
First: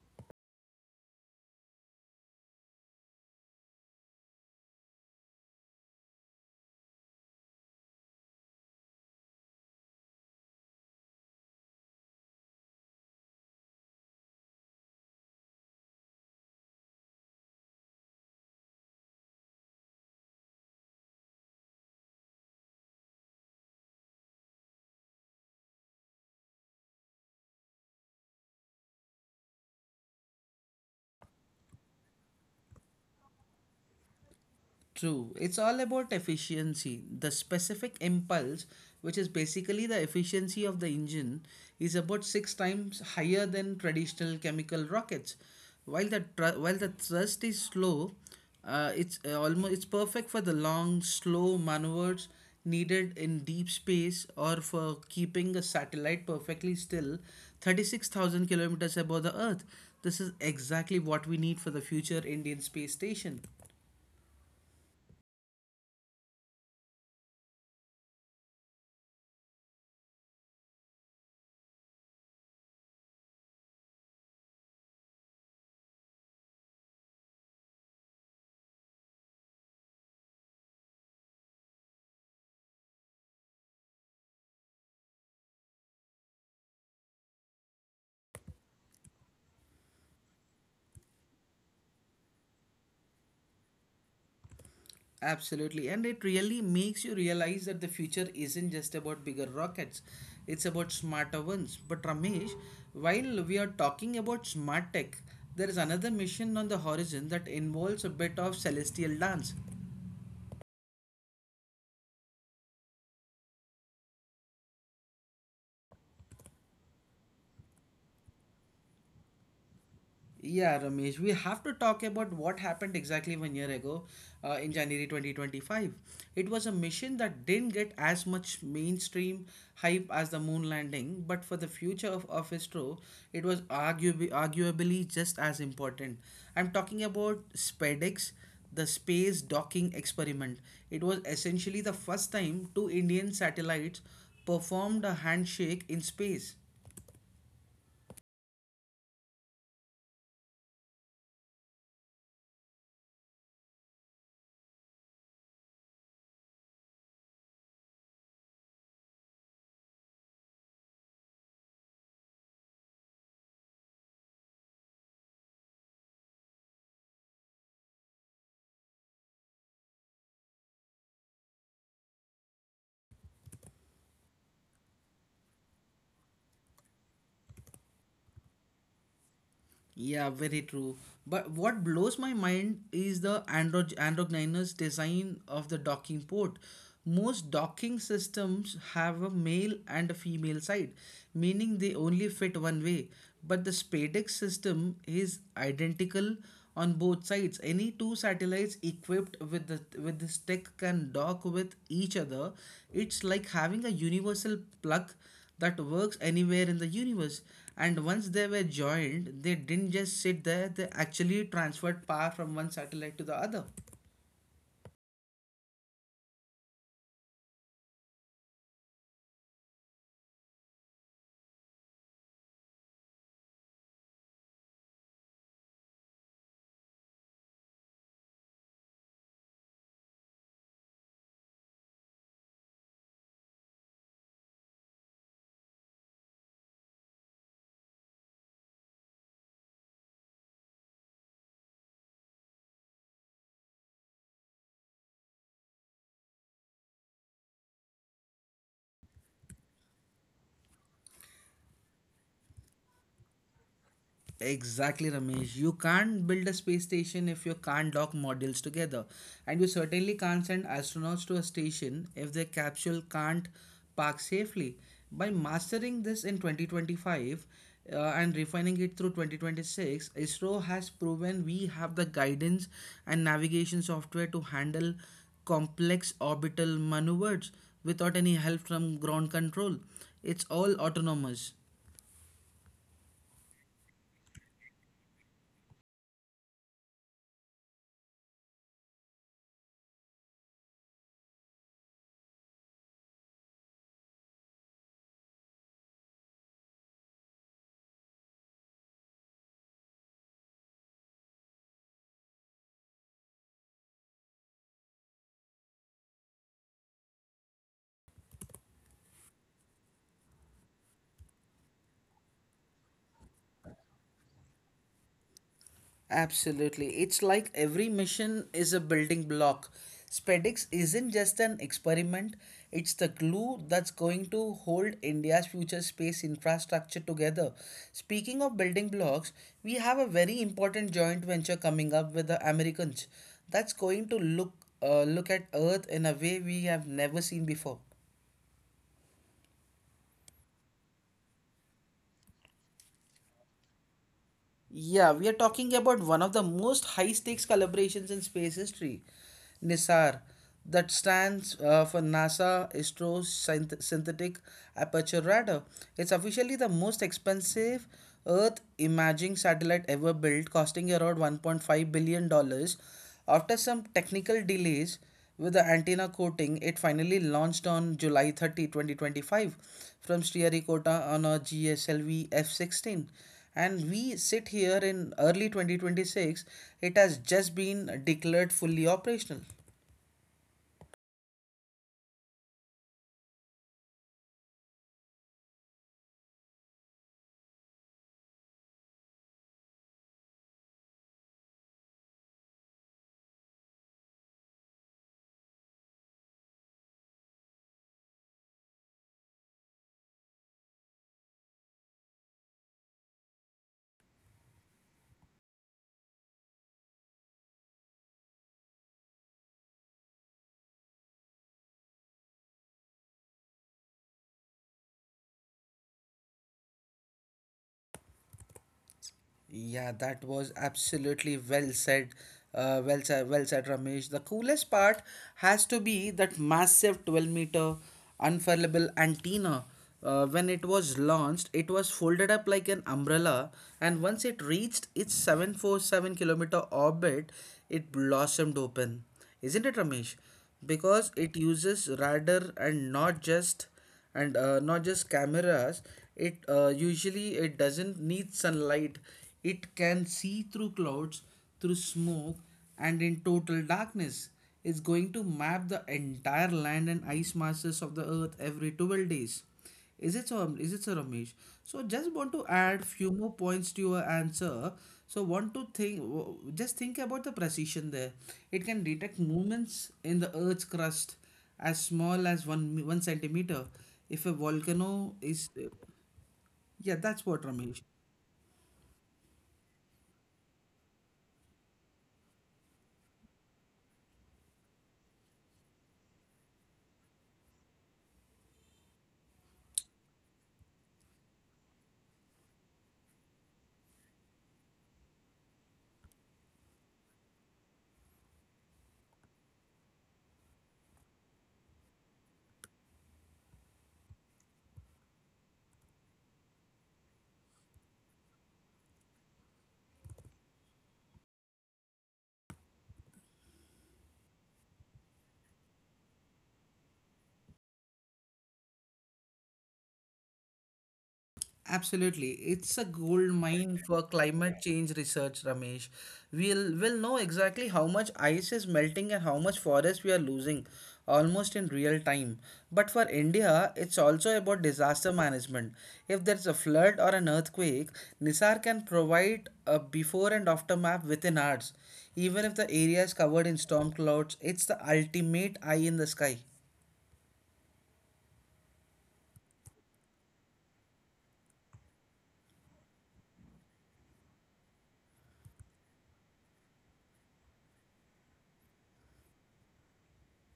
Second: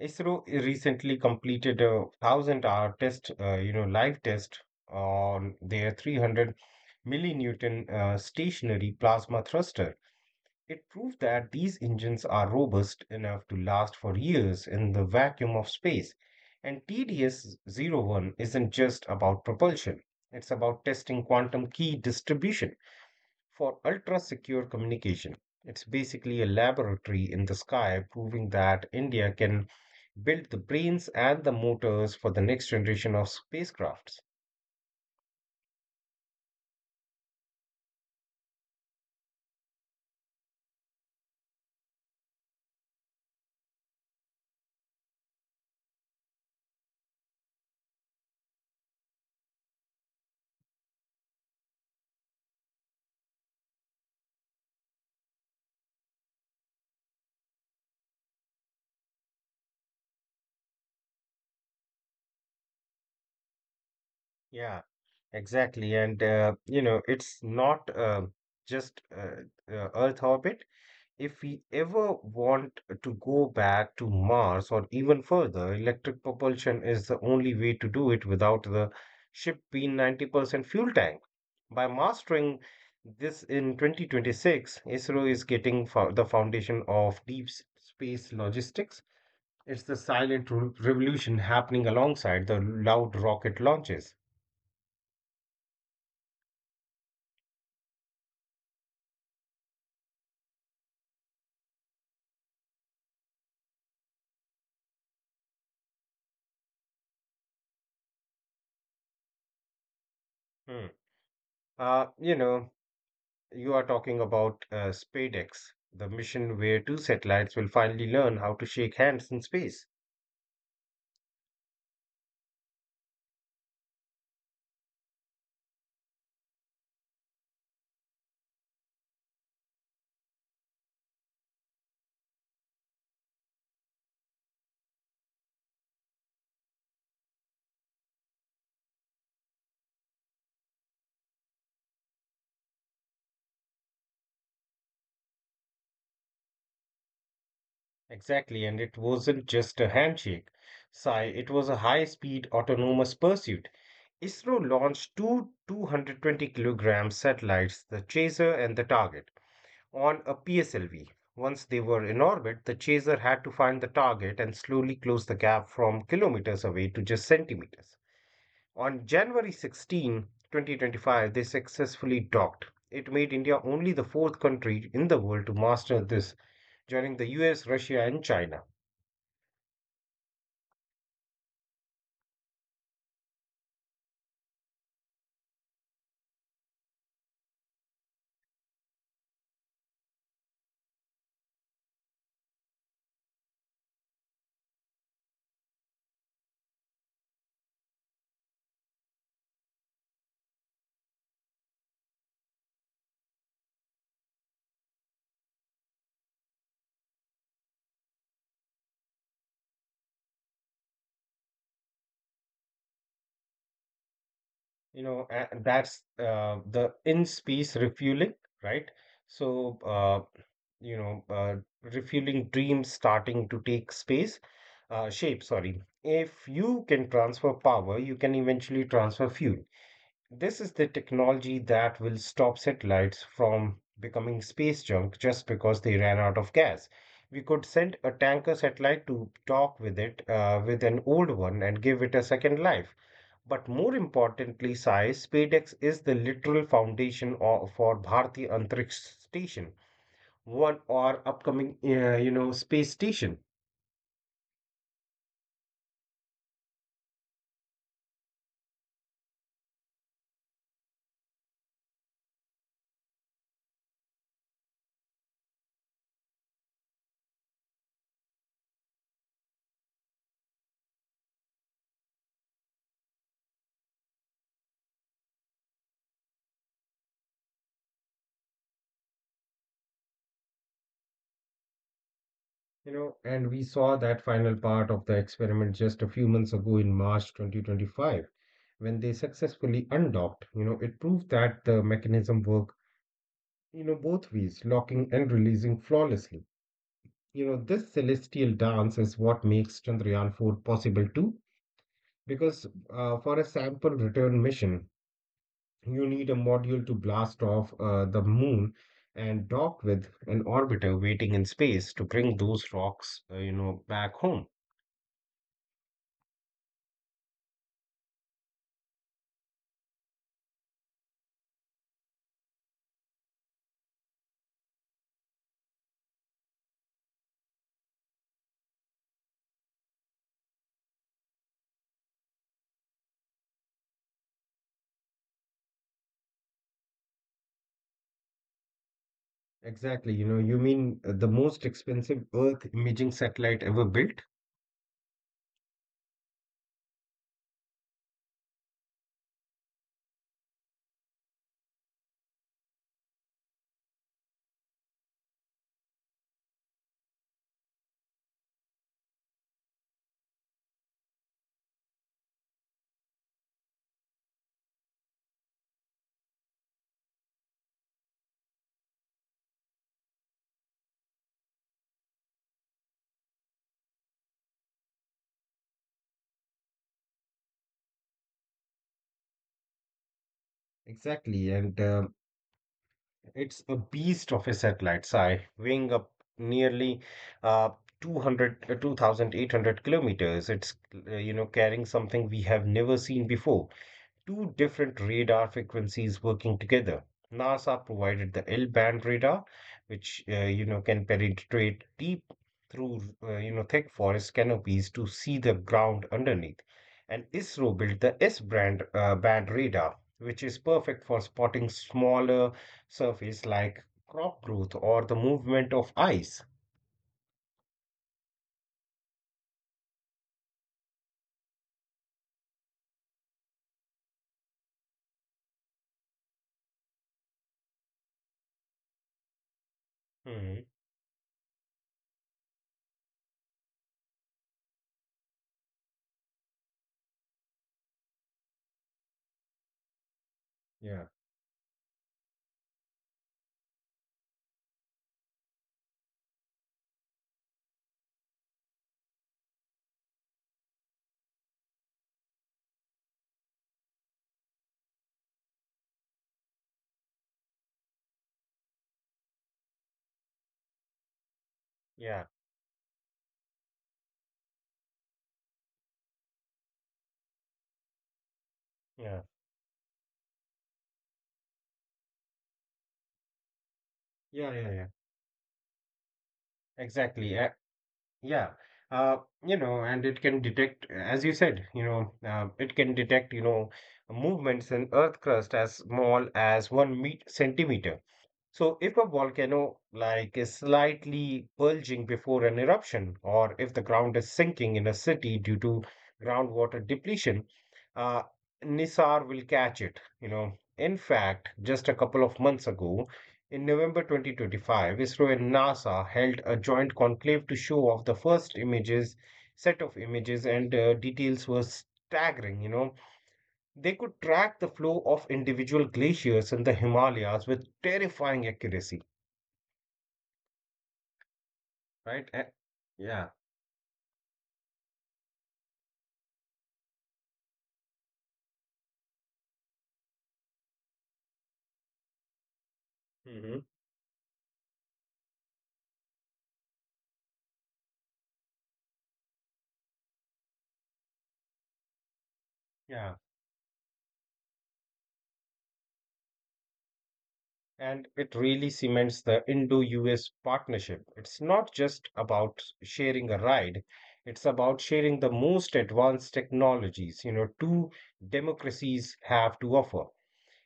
[SPEAKER 2] ISRO recently completed a one thousand hour test, uh, you know, live test on their three hundred millinewton uh, stationary plasma thruster. It proved that these engines are robust enough to last for years in the vacuum of space. And tds zero one isn't just about propulsion, it's about testing quantum key distribution for ultra-secure communication. It's basically a laboratory in the sky proving that India can build the brains and the motors for the next generation of spacecrafts.
[SPEAKER 1] True. It's all about efficiency. The specific impulse, which is basically the efficiency of the engine, is about six times higher than traditional chemical rockets. While the thr- while the thrust is slow, uh, it's uh, almost it's perfect for the long, slow maneuvers needed in deep space or for keeping a satellite perfectly still thirty-six thousand kilometers above the Earth. This is exactly what we need for the future Indian space station.
[SPEAKER 2] Yeah, exactly. And, uh, you know, it's not uh, just uh, uh, Earth orbit, if we ever want to go back to Mars or even further, electric propulsion is the only way to do it without the ship being ninety percent fuel tank. By mastering this in twenty twenty-six, ISRO is getting fo- the foundation of deep s- space logistics. It's the silent re- revolution happening alongside the loud rocket launches.
[SPEAKER 1] Absolutely, and it really makes you realize that the future isn't just about bigger rockets, it's about smarter ones. But Ramesh, while we are talking about smart tech, there is another mission on the horizon that involves a bit of celestial dance.
[SPEAKER 2] Hmm. Uh, you know, you are talking about uh, SpaceX, the mission where two satellites will finally learn how to shake hands in space.
[SPEAKER 1] Yeah, Ramesh, we have to talk about what happened exactly one year ago uh, in January twenty twenty-five. It was a mission that didn't get as much mainstream hype as the moon landing, but for the future of, of ISRO, it was arguably, arguably just as important. I'm talking about SpaceX, the Space Docking Experiment. It was essentially the first time two Indian satellites performed a handshake in space.
[SPEAKER 2] Exactly, and it wasn't just a handshake. Sai, it was a high-speed autonomous pursuit. ISRO launched two 220 kilogram satellites, the Chaser and the Target, on a P S L V. Once they were in orbit, the chaser had to find the target and slowly close the gap from kilometers away to just centimeters. On January sixteenth, twenty twenty-five, they successfully docked. It made India only the fourth country in the world to master this, joining the U S, Russia, and China.
[SPEAKER 1] Yeah, very true. But what blows my mind is the Android androgynous design of the docking port. Most docking systems have a male and a female side, meaning they only fit one way. But the SpaceX system is identical on both sides. Any two satellites equipped with the with this tech can dock with each other. It's like having a universal plug that works anywhere in the universe. And once they were joined, they didn't just sit there, they actually transferred power from one satellite to the other.
[SPEAKER 2] You know, a- and that's uh, the in space refueling, right? So, uh, you know, uh, refueling dreams starting to take space, uh, shape, sorry. If you can transfer power, you can eventually transfer fuel. This is the technology that will stop satellites from becoming space junk just because they ran out of gas. We could send a tanker satellite to talk with it, uh, with an old one and give it a second life. But more importantly, Sai, SpaceX is the literal foundation of, for Bharti Antariksha Station, one or upcoming, uh, you know, space station.
[SPEAKER 1] Exactly, Ramesh. You can't build a space station if you can't dock modules together. And you certainly can't send astronauts to a station if their capsule can't park safely. By mastering this in twenty twenty-five uh, and refining it through twenty twenty-six, ISRO has proven we have the guidance and navigation software to handle complex orbital maneuvers without any help from ground control. It's all autonomous.
[SPEAKER 2] You know, and we saw that final part of the experiment just a few months ago in March twenty twenty-five, when they successfully undocked. You know, it proved that the mechanism worked, you know, both ways, locking and releasing flawlessly. You know, this celestial dance is what makes Chandrayaan four possible too, because uh, for a sample return mission, you need a module to blast off uh, the moon and dock with an orbiter waiting in space to bring those rocks, uh, you know, back home.
[SPEAKER 1] Absolutely. It's like every mission is a building block. Spacex isn't just an experiment, it's the glue that's going to hold India's future space infrastructure together. Speaking of building blocks, we have a very important joint venture coming up with the Americans that's going to look uh, look at Earth in a way we have never seen before.
[SPEAKER 2] Exactly. You know, you mean uh, the most expensive Earth imaging satellite ever built?
[SPEAKER 1] Yeah, we are talking about one of the most high stakes collaborations in space history, NISAR, that stands uh, for NASA Astro Synth- Synthetic Aperture Radar. It's officially the most expensive Earth imaging satellite ever built, costing around $1.5 billion dollars. After some technical delays with the antenna coating, it finally launched on July thirtieth, twenty twenty-five from Sriharikota on a G S L V F sixteen. And we sit here in early twenty twenty-six, it has just been declared fully operational.
[SPEAKER 2] Exactly. And uh, it's a beast of a satellite, Sai, weighing up nearly uh, two hundred, uh, two thousand eight hundred kilometers. It's, uh, you know, carrying something we have never seen before, two different radar frequencies working together. NASA provided the L-band radar, which uh, you know can penetrate deep through uh, you know thick forest canopies to see the ground underneath, and ISRO built the S-band uh, band radar, which is perfect for spotting smaller surface like crop growth or the movement of ice.
[SPEAKER 1] Yeah, that was absolutely well said. Uh, well said, well said, Ramesh. The coolest part has to be that massive twelve meter unfurlable antenna. Uh, when
[SPEAKER 2] Mhm.
[SPEAKER 1] it was launched, it was folded up like an umbrella, and once it reached its seven four seven kilometer orbit, it blossomed open. Isn't it, Ramesh?
[SPEAKER 2] Yeah.
[SPEAKER 1] Because it uses radar and not just and uh, not just cameras. It uh, usually it doesn't need sunlight. It can see through clouds, through smoke, and in total darkness. It's going to map the entire land and ice masses of the earth every twelve days. Is it so? um, Is it so, Ramesh? So just
[SPEAKER 2] Yeah,
[SPEAKER 1] want to add few more points to your answer. So want to think, w- just think about the precision there. It can detect
[SPEAKER 2] yeah,
[SPEAKER 1] movements in the Earth's crust as small as one me- one centimeter. If a
[SPEAKER 2] yeah, yeah, yeah.
[SPEAKER 1] volcano is, yeah,
[SPEAKER 2] Exactly.
[SPEAKER 1] that's what Ramesh.
[SPEAKER 2] Yeah, uh, you know, and it can detect, as you said, you know, uh, it can detect, you know, movements in Earth crust as small as one meet centimeter. So, if a volcano like is slightly bulging before an eruption, or if the ground is sinking in a city due to groundwater depletion, uh, Nisar will catch it. You know, in fact, just a couple of months ago, in November twenty twenty-five, ISRO and NASA held a joint conclave to show off the first images, set of images, and uh, details were staggering. You know, they could track the flow of individual glaciers in the Himalayas with terrifying accuracy, right? A-
[SPEAKER 1] Absolutely. It's a
[SPEAKER 2] yeah,
[SPEAKER 1] gold mine for climate change research, Ramesh. We'll will know exactly how much ice is melting and how much forest we are losing almost in real time. But for
[SPEAKER 2] hmm
[SPEAKER 1] India, it's also about disaster management. If there's a flood or an earthquake, NISAR can provide a before and after map within hours. Even if the
[SPEAKER 2] yeah.
[SPEAKER 1] area is covered in storm clouds, it's the ultimate eye in the sky.
[SPEAKER 2] And it really cements the Indo-U S partnership. It's not just about sharing a ride, it's about sharing the most advanced technologies, you know, two democracies have to offer.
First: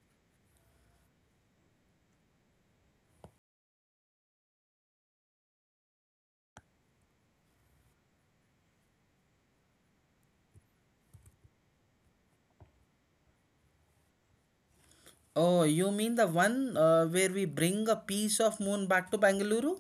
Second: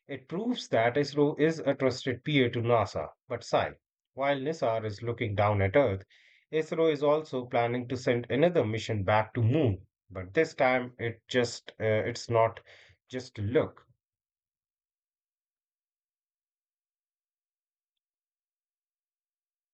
[SPEAKER 2] It proves that ISRO is a trusted peer to NASA. But Sai, while NISR is looking down at Earth, ISRO is also planning to send another mission back to Moon. But this time, it just uh, it's not just look.
[SPEAKER 1] Oh, you mean the one uh, where we bring a piece of moon back to Bangalore?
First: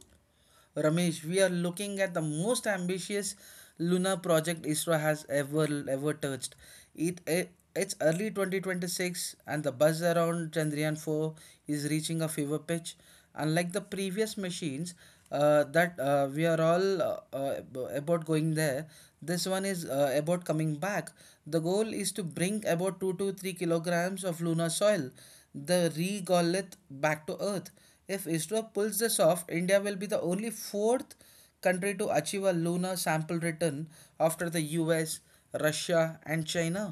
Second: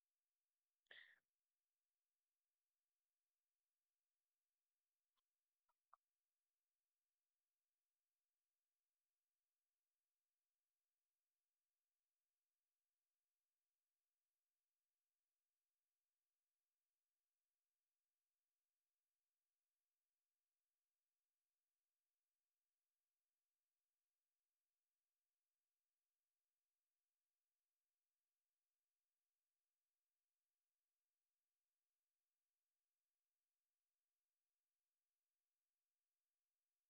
[SPEAKER 1] Ramesh, we are looking at the most ambitious lunar project ISRO has ever ever touched. It, it it's early twenty twenty-six and the buzz around Chandrayaan four is reaching a fever pitch. Unlike the previous machines uh, that uh, we are all uh, uh, about going there, this one is uh, about coming back. The goal is to bring about two to three kilograms of lunar soil, the regolith, back to earth. If isro pulls this off, india will be the only fourth country to achieve a lunar sample return, after the us, russia and china.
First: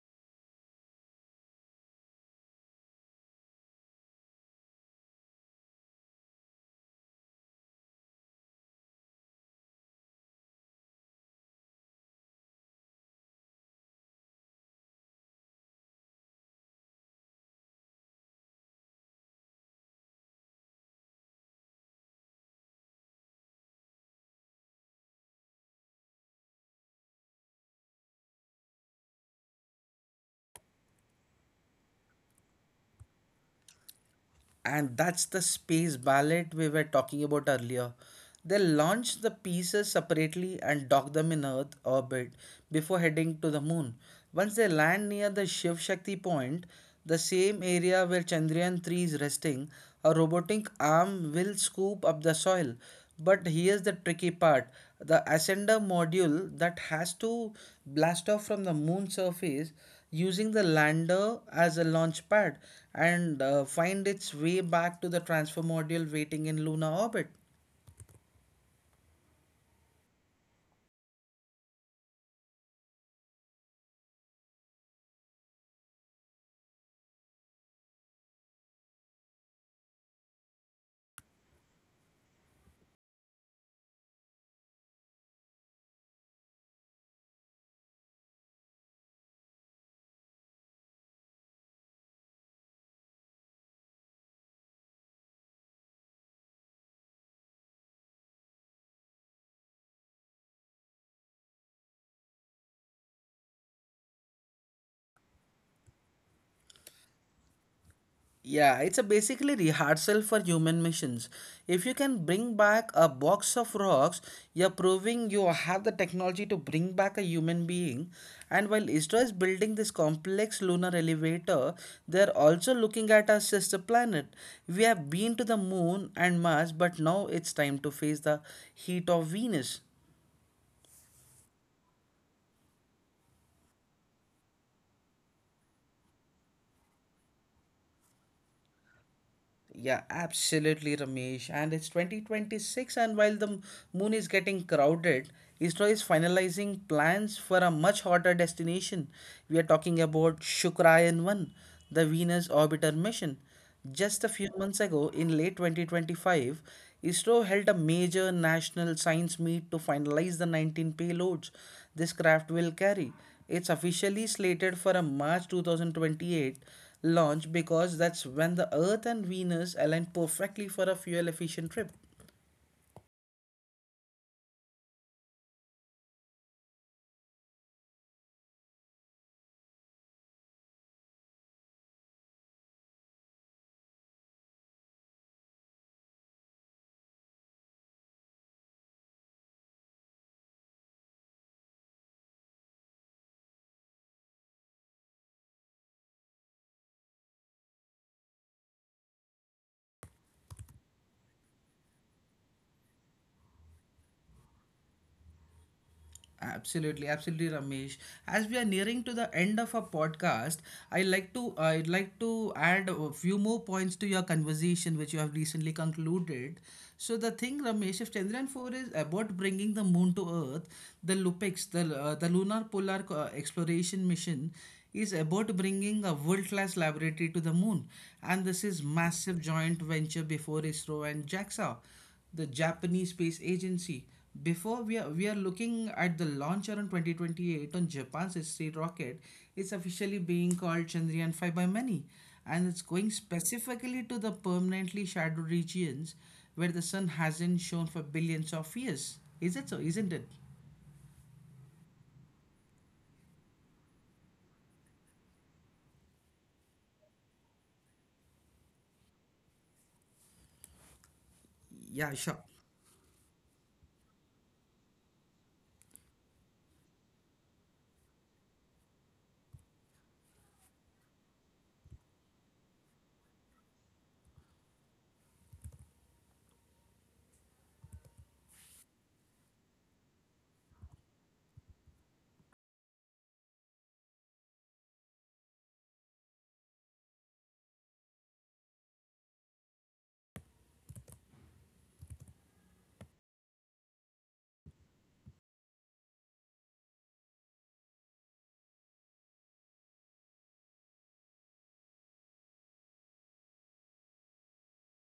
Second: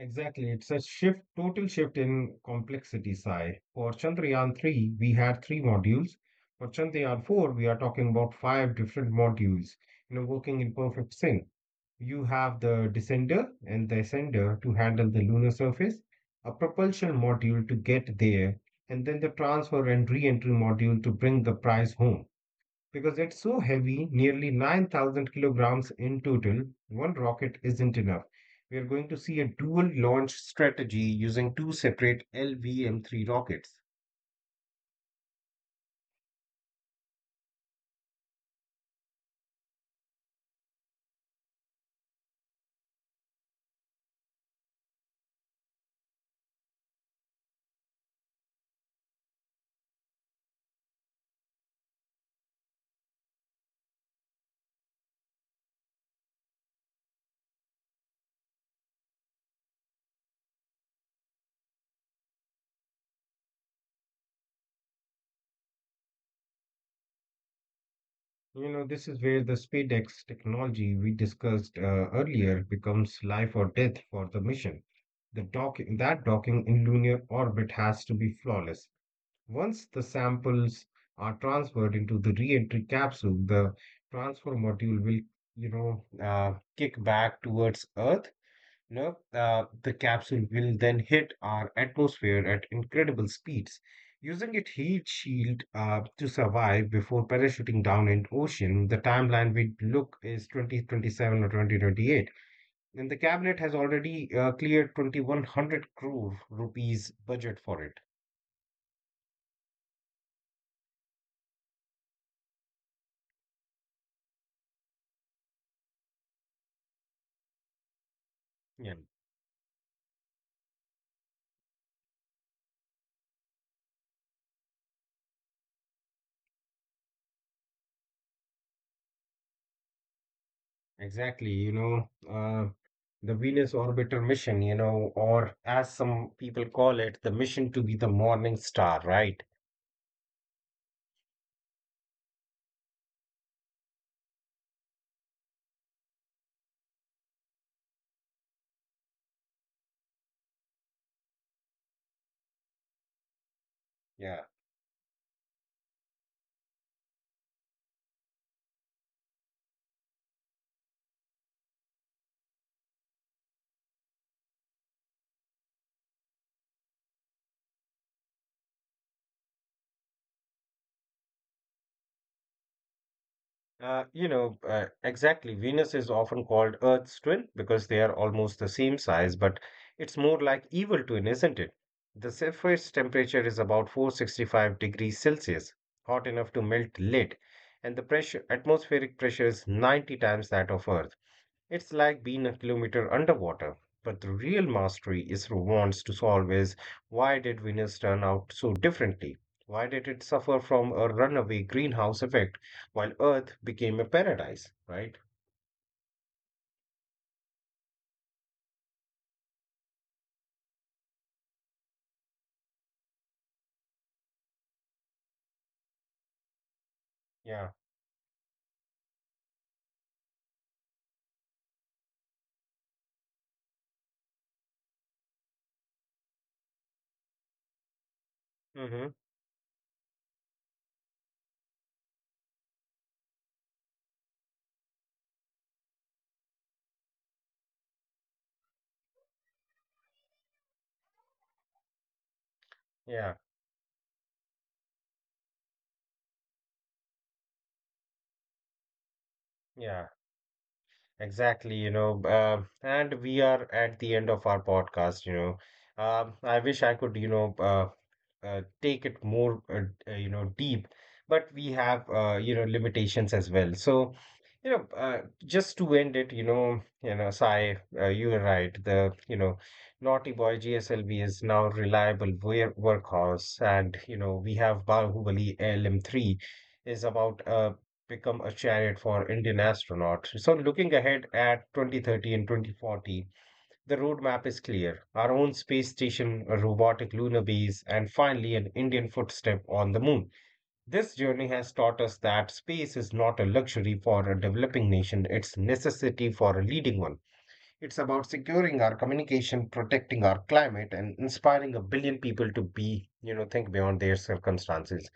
[SPEAKER 2] Exactly. It's a shift, total shift in complexity side. For Chandrayaan three, we had three modules. For Chandrayaan four, we are talking about five different modules, you know, working in perfect sync. You have the descender and the ascender to handle the lunar surface, a propulsion module to get there, and then the transfer and re entry module to bring the prize home. Because it's so heavy, nearly nine thousand kilograms in total, one rocket isn't enough. We are going to see a dual launch strategy using two separate L V M three rockets.
[SPEAKER 1] And that's the space ballet we were talking about earlier. They launch the pieces separately and dock them in Earth orbit before heading to the moon. Once they land near the Shiv Shakti point, the same area where Chandrayaan three is resting, a robotic arm will scoop up the soil. But here's the tricky part: the ascender module that has to blast off from the moon surface using the lander as a launch pad and uh, find its way back to the transfer module waiting in lunar orbit.
[SPEAKER 2] You know, this is where the SpaceX technology we discussed uh, earlier becomes life or death for the mission. The docking, that docking in lunar orbit has to be flawless. Once the samples are transferred into the re-entry capsule, the transfer module will, you know, uh, kick back towards Earth. No, uh, the capsule will then hit our atmosphere at incredible speeds, using its heat shield uh, to survive before parachuting down in ocean. The timeline we look is twenty twenty-seven or twenty twenty-eight. And the cabinet has already uh, cleared twenty-one hundred crore rupees budget for it.
[SPEAKER 1] Yeah, it's a basically rehearsal for human missions. If you can bring back a box of rocks, you're proving you have the technology to bring back a human being. And while
[SPEAKER 2] Yeah,
[SPEAKER 1] ISRO is building this complex lunar elevator, they're also looking at our sister planet. We have been to the moon and Mars, but now it's time to face the heat of Venus.
[SPEAKER 2] exactly. You know, uh, the Venus orbiter mission, you know, or as some people call it, the mission to be the morning star, right?
[SPEAKER 1] Yeah, absolutely, Ramesh. And it's twenty twenty-six, and while the moon is getting crowded, ISRO is finalizing plans for a much hotter destination. We are talking about Shukrayan one, the Venus orbiter mission. Just a
[SPEAKER 2] Yeah.
[SPEAKER 1] few months ago, in late twenty twenty-five, ISRO held a major national science meet to finalize the nineteen payloads this craft will carry. It's officially slated for a March two thousand twenty-eight launch because that's when the Earth and Venus align perfectly for a fuel efficient trip.
[SPEAKER 2] Uh, you know, uh, exactly. Venus is often called Earth's twin because they are almost the same size, but it's more like evil twin, isn't it? The surface temperature is about four hundred sixty-five degrees Celsius, hot enough to melt lead, and the pressure, atmospheric pressure is ninety times that of Earth. It's like being a kilometer underwater. But the real mastery is wants to solve is why did Venus turn out so differently? Why did it suffer from a runaway greenhouse effect while Earth became a paradise, right?
[SPEAKER 1] Absolutely, absolutely, Ramesh. As we are nearing to the end of our podcast, I like to I'd like to add a few more points to your conversation which you have recently concluded. So the thing,
[SPEAKER 2] Yeah.
[SPEAKER 1] Ramesh, if Chandrayaan four is about bringing the moon to Earth, the Lupex, the uh, the Lunar Polar uh, Exploration Mission, is about bringing a world-class laboratory to the moon, and this is
[SPEAKER 2] Mm-hmm.
[SPEAKER 1] massive joint venture before ISRO and JAXA, the Japanese Space Agency. Before we are, we are looking at the launch around twenty twenty-eight on Japan's History rocket. It's officially being called Chandrayaan five by many, and it's going
[SPEAKER 2] Yeah.
[SPEAKER 1] specifically to the permanently shadowed regions where the sun hasn't shone for billions of years. Is it so?
[SPEAKER 2] Yeah.
[SPEAKER 1] Isn't it?
[SPEAKER 2] Exactly. You know, uh, and we are at the end of our podcast, you know. Um, I wish I could, you know, uh, uh, take it more uh, uh, you know deep, but we
[SPEAKER 1] Yeah,
[SPEAKER 2] have,
[SPEAKER 1] sure.
[SPEAKER 2] uh, you know, limitations as well, so you know uh, just to end it, you know you know Sai, uh, you are right. The you know Naughty Boy G S L V is now reliable wear- workhorse, and you know we have Bahubali L M three is about uh, become a chariot for Indian astronaut. So looking ahead at twenty thirty and twenty forty, the roadmap is clear, our own space station, a robotic lunar base, and finally an Indian footstep on the moon. This journey has taught us that space is not a luxury for a developing nation, it's a necessity for a leading one. It's about securing our communication, protecting our climate, and inspiring a billion people to be, you know, think beyond their circumstances.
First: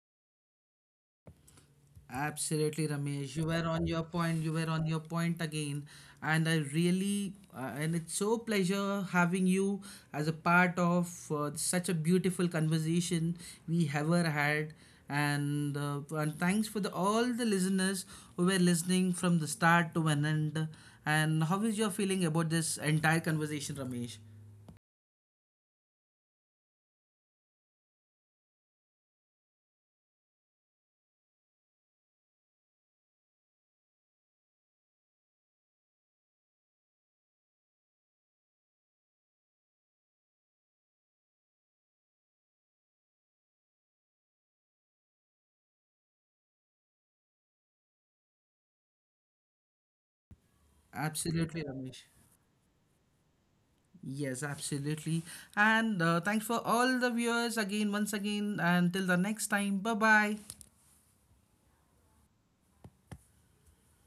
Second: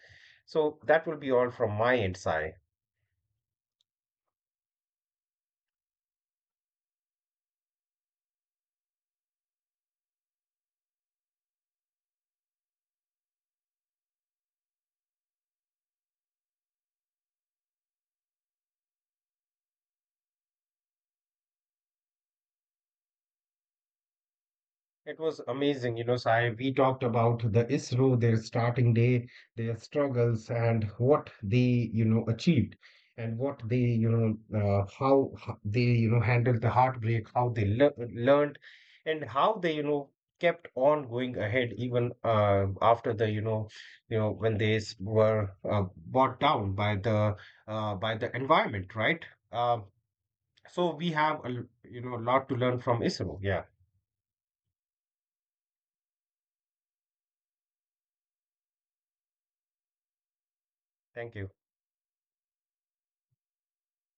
[SPEAKER 2] So that will be all from my end, Sai.
[SPEAKER 1] Absolutely, Ramesh. You were on your point. You were on your point again, and I really uh, and it's so pleasure having you as a part of uh, such a beautiful conversation we ever had. And uh, and thanks for the all the listeners who were listening from the start to an end. And how is your feeling about this entire conversation, Ramesh?
[SPEAKER 2] It was amazing, you know, Sai. We talked about the ISRO, their starting day, their struggles, and what they, you know, achieved, and what they, you know, uh, how h- they, you know, handled the heartbreak, how they lear- learned, and how they, you know, kept on going ahead even uh, after the, you know, you know, when they s- were uh, brought down by the uh, by the environment, right? Uh, so we have a,
[SPEAKER 1] Absolutely,
[SPEAKER 2] l-
[SPEAKER 1] Ramesh.
[SPEAKER 2] you know, a lot to learn from ISRO. Yeah.
[SPEAKER 1] Yes, absolutely. And uh, thanks for all the viewers again, once again. Until the next time, bye bye.
[SPEAKER 2] Thank you.